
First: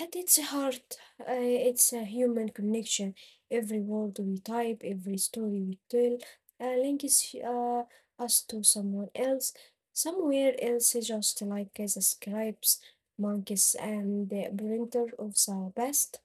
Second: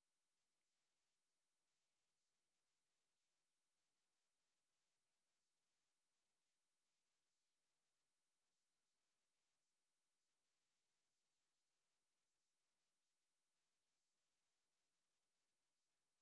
[SPEAKER 2] at its heart, uh, it's a human connection. Every word we type, every story we tell, uh, links uh, us to someone else, somewhere else, just like the scribes, monkeys, and the printer of the past.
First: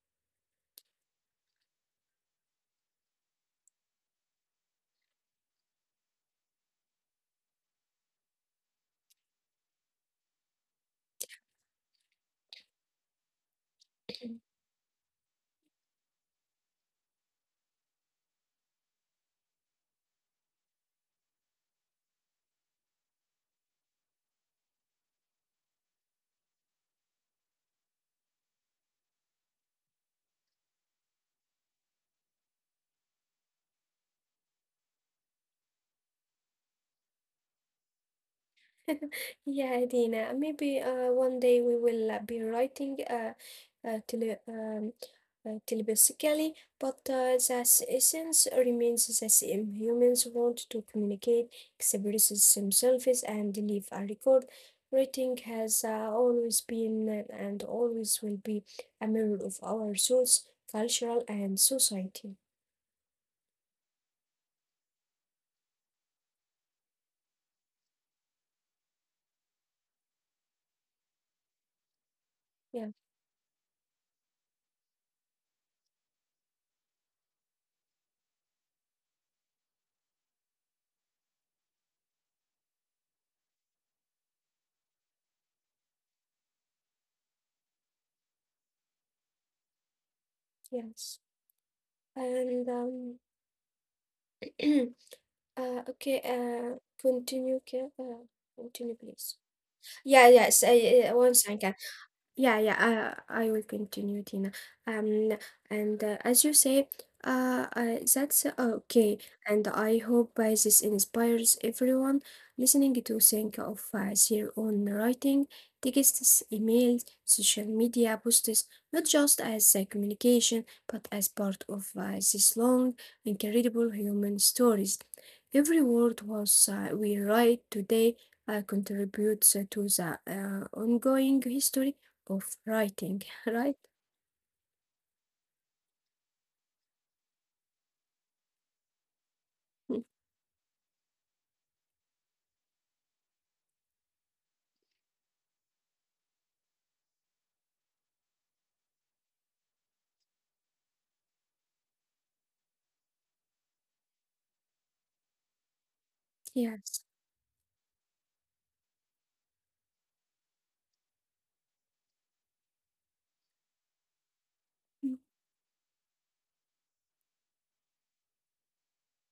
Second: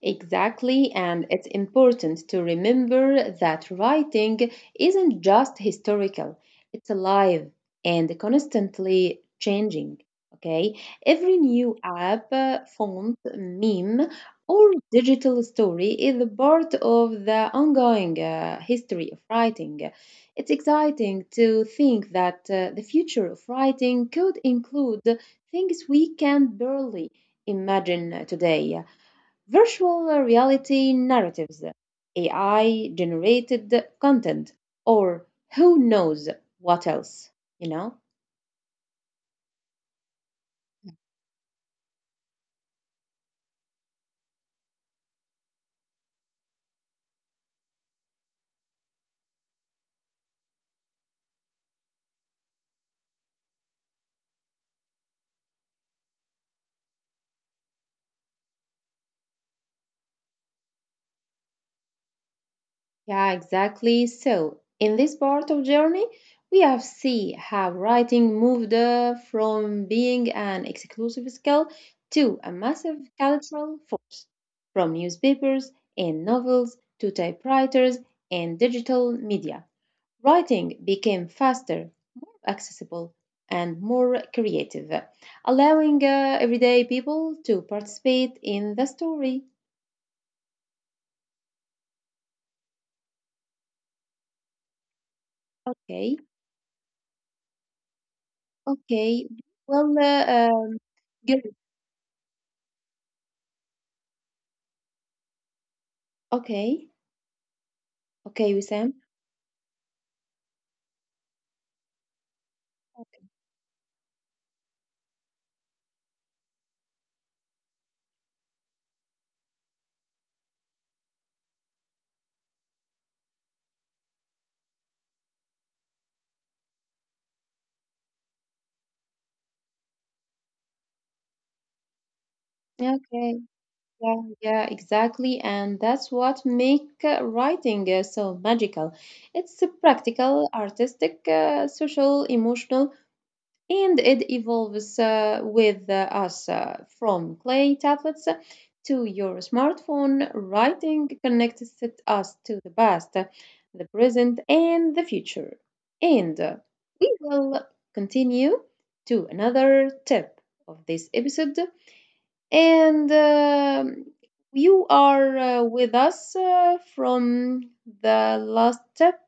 [SPEAKER 1] Exactly, and it's important to remember that writing isn't just historical, it's alive and constantly changing. Okay, every new app, uh, font, meme, or digital story is a part of the ongoing uh, history of writing. It's exciting to think that uh, the future of writing could include things we can barely imagine today: virtual reality narratives, A I generated content, or who knows what else, you know?
[SPEAKER 2] Yeah, Dina, maybe uh, one day we will uh, be writing uh, uh, tele um, uh, telepathically, but uh, the s- essence remains the same. Humans want to communicate, express themselves, and leave a record. Writing has uh, always been and and always will be a mirror of our souls, cultural, and society.
[SPEAKER 1] Yeah, exactly. So, in this part of journey, we have see how writing moved uh, from being an exclusive skill to a massive
[SPEAKER 2] Yeah,
[SPEAKER 1] cultural force, from newspapers and novels to typewriters and digital media. Writing became faster, accessible, and more creative, allowing uh, everyday people to participate in the story.
[SPEAKER 2] yes. And um,
[SPEAKER 1] Okay.
[SPEAKER 2] Uh, okay, uh, continue, Ke- uh,
[SPEAKER 1] Okay.
[SPEAKER 2] continue,
[SPEAKER 1] Well,
[SPEAKER 2] please.
[SPEAKER 1] uh, um,
[SPEAKER 2] Yeah, yes, uh, yeah, yeah, one second. Yeah, yeah, I, I will continue, Tina. Um, and uh,
[SPEAKER 1] Okay,
[SPEAKER 2] As you say, uh,
[SPEAKER 1] okay,
[SPEAKER 2] uh,
[SPEAKER 1] Wissam.
[SPEAKER 2] that's uh, okay. And I hope by this inspires everyone listening to think of uh, their own writing, texts, emails, social media posts, not just as a communication, but as part of uh, this long, incredible human stories. Every word was uh, we write today uh, contributes uh, to the uh, ongoing history of writing,
[SPEAKER 1] Okay,
[SPEAKER 2] right?
[SPEAKER 1] yeah, yeah, exactly. And that's what make uh, writing uh, so magical. It's uh,
[SPEAKER 2] Mm.
[SPEAKER 1] practical, artistic, uh, social, emotional, and it evolves uh, with uh, us uh, from clay tablets to your smartphone. Writing connects it- us to the past, the present, and the future. And uh,
[SPEAKER 2] Yes.
[SPEAKER 1] we will continue to another tip of this episode and um, you
[SPEAKER 2] Mm,
[SPEAKER 1] are uh, with us uh, from the last step.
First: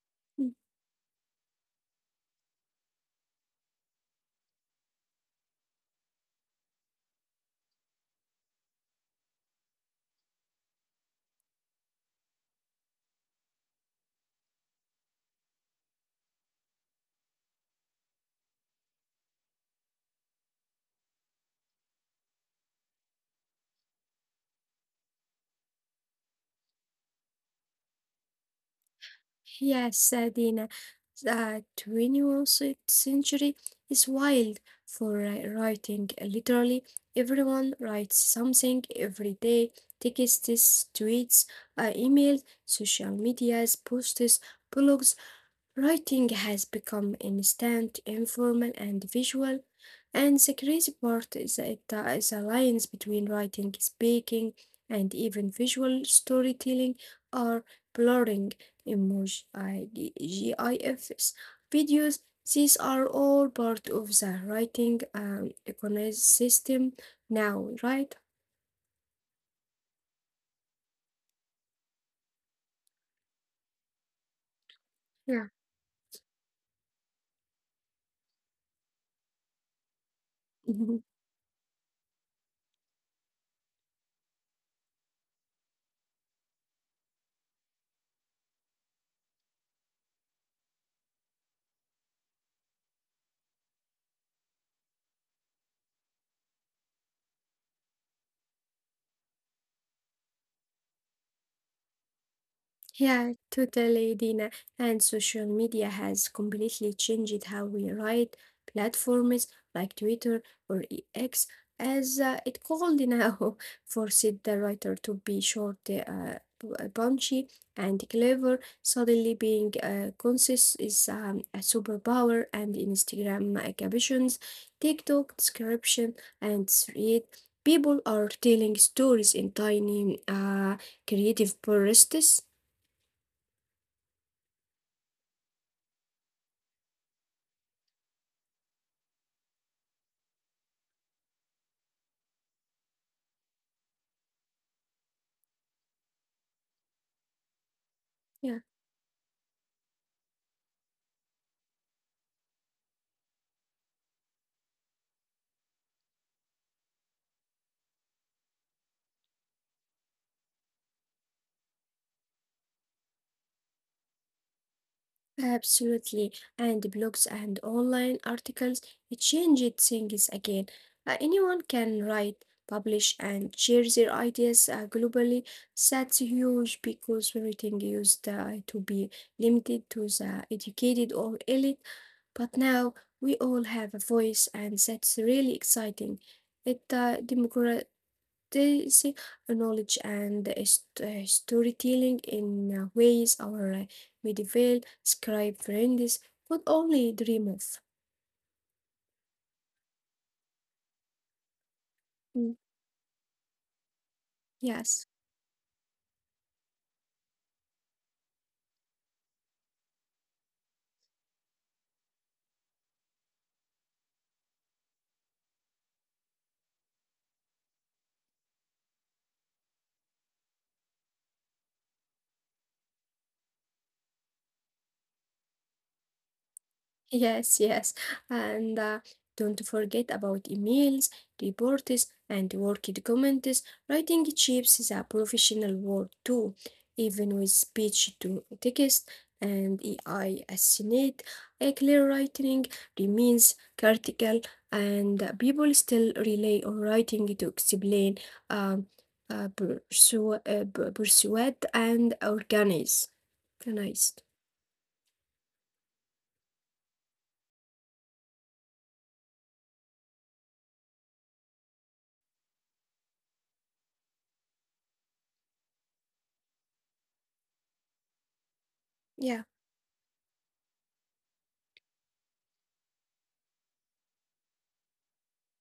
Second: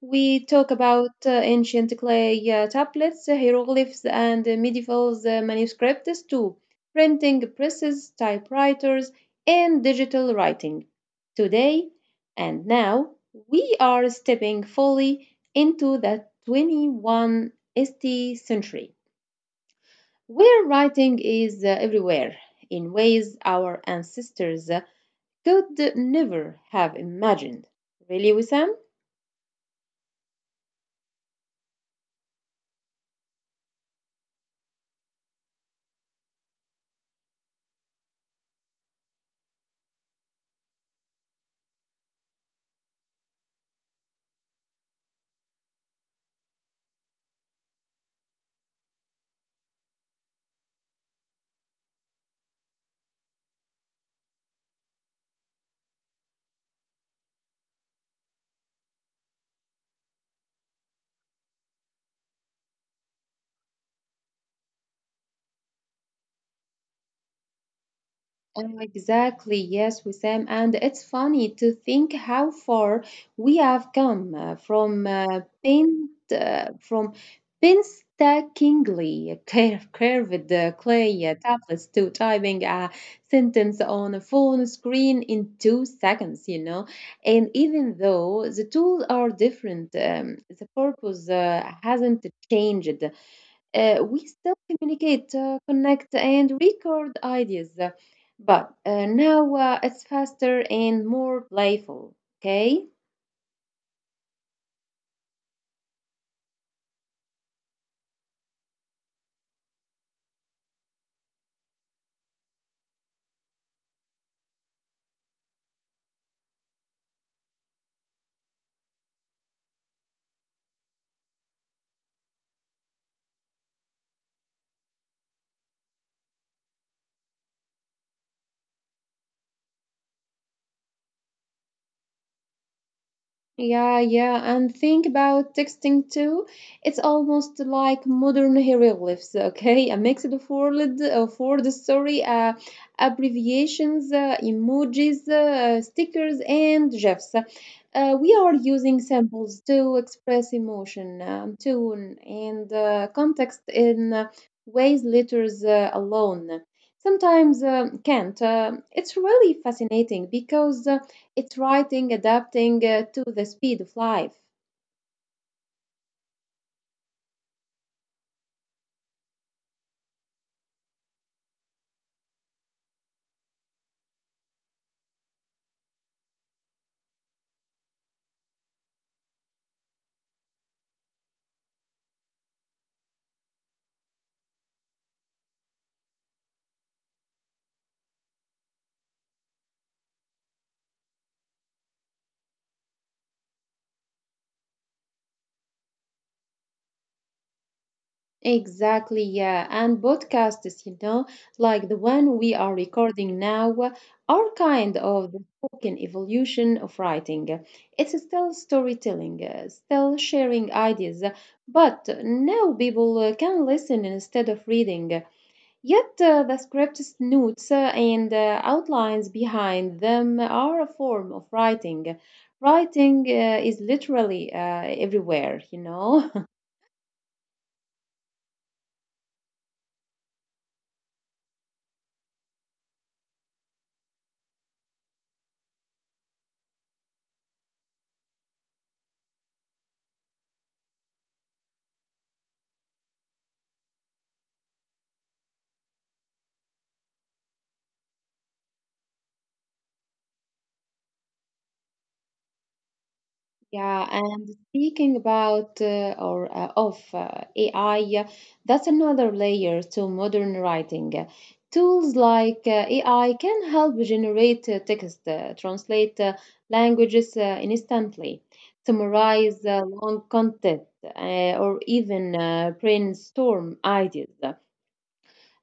[SPEAKER 1] We
[SPEAKER 2] mm.
[SPEAKER 1] talk about uh, ancient clay uh, tablets, hieroglyphs, and medieval uh, manuscripts too, printing presses, typewriters, and digital writing. Today and now, we are stepping fully into the twenty-first century where writing is uh, everywhere in ways our ancestors uh, could never have imagined. Really, Wissam?
[SPEAKER 2] Yes, uh, Dina. The twenty-first century is wild for uh, writing. Literally, everyone writes something every day. Texts, tweets, uh, emails, social medias, posts, blogs. Writing has become instant, informal, and visual, and the crazy part is that the is the lines between writing, speaking, and even visual storytelling are blurring. Emoji, I- D- GIFs, videos, these are all part of the writing um, ecosystem now, right?
[SPEAKER 1] Oh, exactly. Yes, Wissam. And it's funny to think how far we have come uh, from uh,
[SPEAKER 2] Yeah.
[SPEAKER 1] paint, uh, from painstakingly cur- curved uh, clay uh, tablets to typing a sentence on a phone screen in two seconds, you know. And even though the tools are different, um, the purpose uh, hasn't changed. Uh, we still communicate, uh, connect, and record ideas, but uh, now uh, it's faster and more playful. Okay.
[SPEAKER 2] Yeah, totally, Dina. And social media has completely changed how we write. Platforms like Twitter or E X, as uh, it called now, forced the writer to be short, uh, p- uh, punchy, and clever. Suddenly, being uh, concise is um, a superpower. And Instagram uh, captions, TikTok description, and thread. People are telling stories in tiny, uh, creative bursts.
[SPEAKER 1] Yeah, yeah, and think about texting too. It's almost like modern hieroglyphs, okay? A mixed of word, of word story, uh, abbreviations, uh, emojis, uh, stickers, and GIFs. Uh, we are using symbols to express emotion, um, tone, and uh, context in uh, ways letters uh, alone sometimes um can't. Uh, it's really fascinating because uh, it's writing, adapting uh, to the speed of life.
[SPEAKER 2] Absolutely. And blogs and online articles, it changed things again. Uh, anyone can write, publish, and share their ideas uh, globally. That's huge because everything used uh, to be limited to the educated or elite. But now we all have a voice, and that's really exciting. It uh, democra- this knowledge and is- uh, storytelling in uh, ways our uh, medieval scribe friends could only dream of.
[SPEAKER 1] Exactly, yeah. And podcasts, you know, like the one we
[SPEAKER 2] Mm.
[SPEAKER 1] are recording now, are kind
[SPEAKER 2] Yes.
[SPEAKER 1] of the spoken evolution of writing. It's still storytelling, uh, still sharing ideas, but now people uh, can listen instead of reading. Yet uh, the script's notes uh, and uh, outlines behind them are a form of writing. Writing uh, is literally uh, everywhere, you know.
[SPEAKER 2] Yes, yes. And uh, don't forget about emails, reports, and work documents. Writing chips is a professional work too, even with speech to text and A I assistant. A clear writing remains critical, and people still rely on writing to explain, um, uh, persu- uh, persuade, and organize.
[SPEAKER 1] Yeah,
[SPEAKER 2] Organized.
[SPEAKER 1] and speaking about uh, or uh, of uh, A I, that's another layer to modern writing. Tools like uh, A I can help generate uh, text, uh, translate uh, languages uh, instantly,
[SPEAKER 2] Yeah,
[SPEAKER 1] summarize uh, long content, uh, or even uh, brainstorm ideas.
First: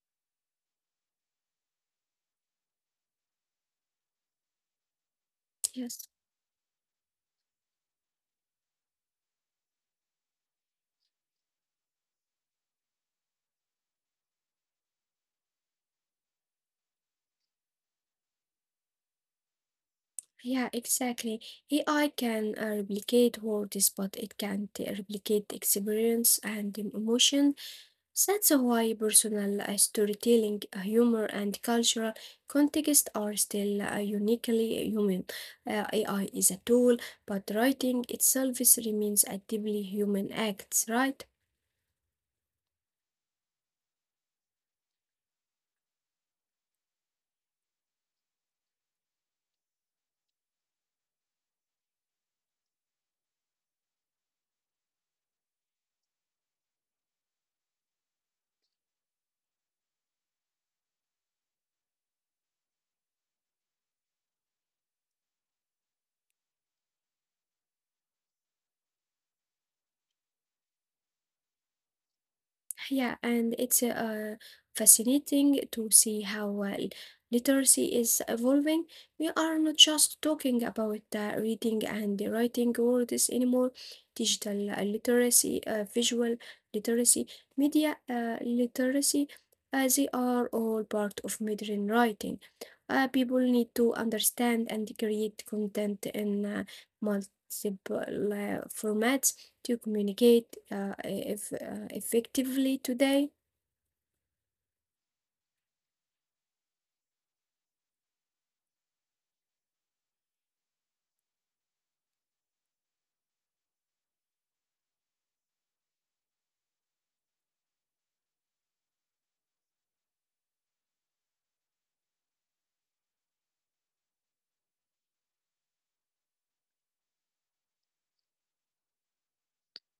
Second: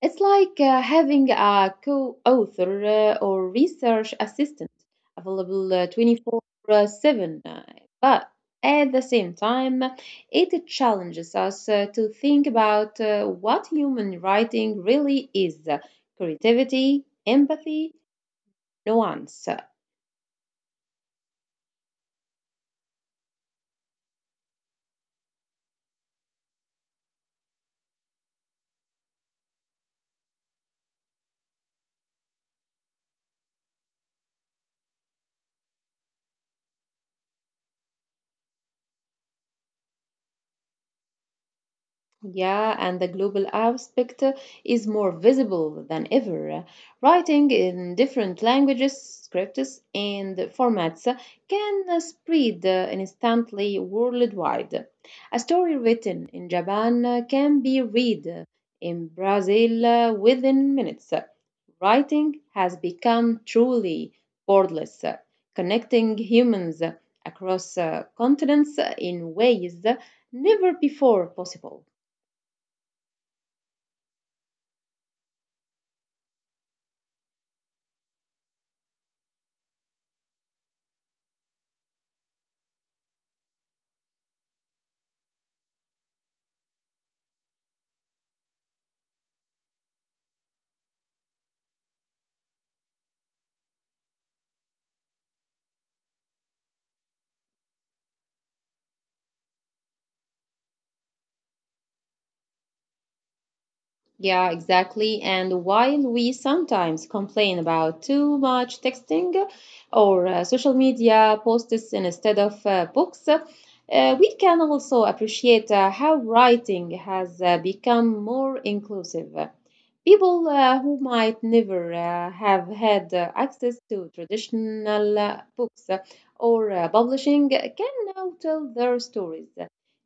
[SPEAKER 1] It's like uh, having a co author uh, or research assistant available uh,
[SPEAKER 2] yes.
[SPEAKER 1] twenty-four seven. Uh, But at the same time, it challenges us uh, to think about uh, what human writing really is: uh, creativity, empathy, nuance.
[SPEAKER 2] Yeah, exactly. A I can uh, replicate words, but it can't uh, replicate experience and um, emotion. That's why personal uh, storytelling, uh, humor, and cultural context are still uh, uniquely human. Uh, A I is a tool, but writing itself is- remains a deeply human act, right?
[SPEAKER 1] Yeah, and the global aspect is more visible than ever. Writing in different languages, scripts, and formats can spread instantly worldwide. A story written in Japan can be read in Brazil within minutes. Writing has become truly borderless, connecting humans across continents in ways never before possible.
[SPEAKER 2] Yeah, and it's uh, fascinating to see how uh, literacy is evolving. We are not just talking about uh, reading and writing words anymore. Digital uh, literacy, uh, visual literacy, media uh, literacy, uh, they are all part of modern writing. Uh, people need to understand and create content in uh, multiple uh, formats to communicate uh, eff- uh, effectively today.
[SPEAKER 1] Yeah, exactly. And while we sometimes complain about too much texting or uh, social media posts instead of uh, books, uh, we can also appreciate uh, how writing has uh, become more inclusive. People uh, who might never uh, have had uh, access to traditional uh, books or uh, publishing can now tell their stories,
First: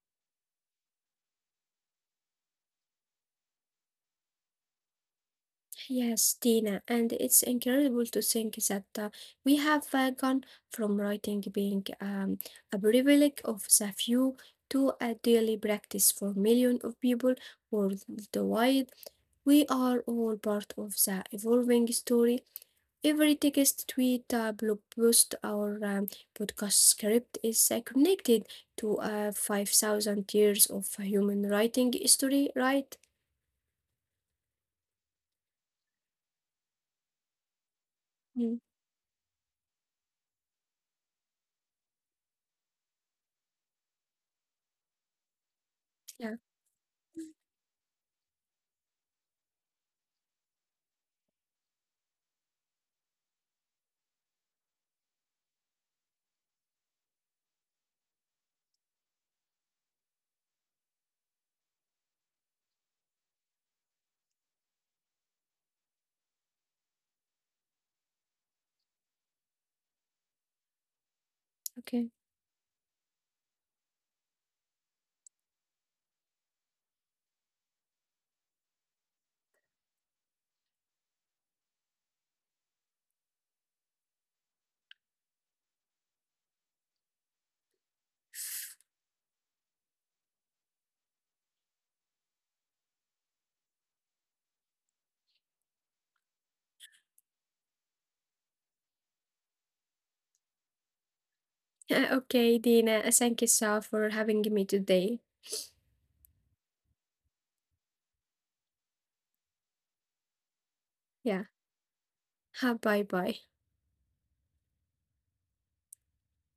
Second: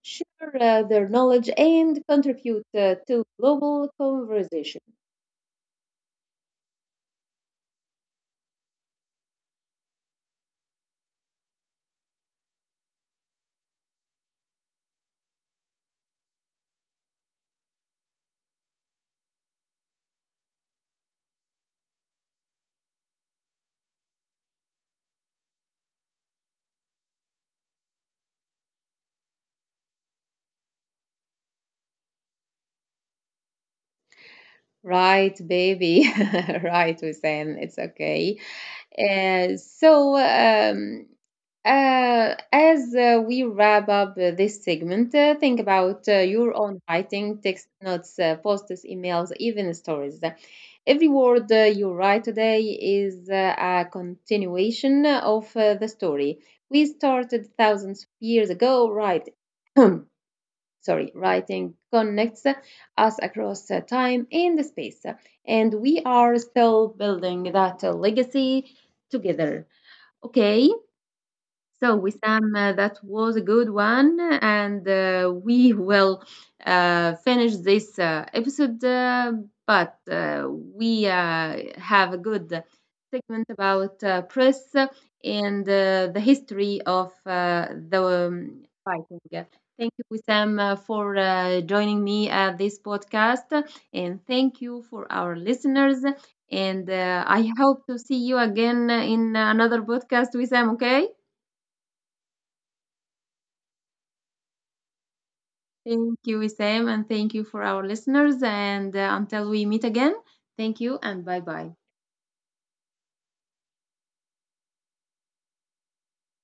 [SPEAKER 1] share uh, their knowledge, and contribute uh, to global conversation.
[SPEAKER 2] Yes, Tina, and it's incredible to think that uh, we have uh, gone from writing being um, a privilege of the few to a daily practice for millions of people worldwide. We are all part of the evolving story. Every text, tweet, uh, blog post, or um, podcast script is uh, connected to uh, five thousand years of human writing history, right?
[SPEAKER 1] Right, baby. Right, Hussein. It's okay.
[SPEAKER 2] Mm,
[SPEAKER 1] Uh, so, um, uh, as uh, we wrap up uh, this segment, uh, think about uh,
[SPEAKER 2] yeah,
[SPEAKER 1] your own writing, text notes, uh, posts, emails, even stories. Every word uh, you write today is uh, a continuation of uh, the story we started thousands of years ago, right? Sorry, writing connects us across uh, time and space. And we are still building that uh, legacy together. Okay, so,
[SPEAKER 2] okay.
[SPEAKER 1] Wissam, uh, that was a good one, and uh, we will uh, finish this uh, episode. Uh, but uh, we uh, have a good segment about uh, press and uh, the history of uh, the um, fighting. Thank you, Wissam, uh, for uh, joining me at this podcast, and thank you for our listeners. And uh, I hope to see you again in another podcast, Wissam. Okay.
[SPEAKER 2] Okay, Dina, thank you so for having me today.
[SPEAKER 1] Thank you, Wissam, and thank you for our listeners. And uh, until we meet again, thank you and
[SPEAKER 2] Yeah,
[SPEAKER 1] bye bye.
[SPEAKER 2] bye bye.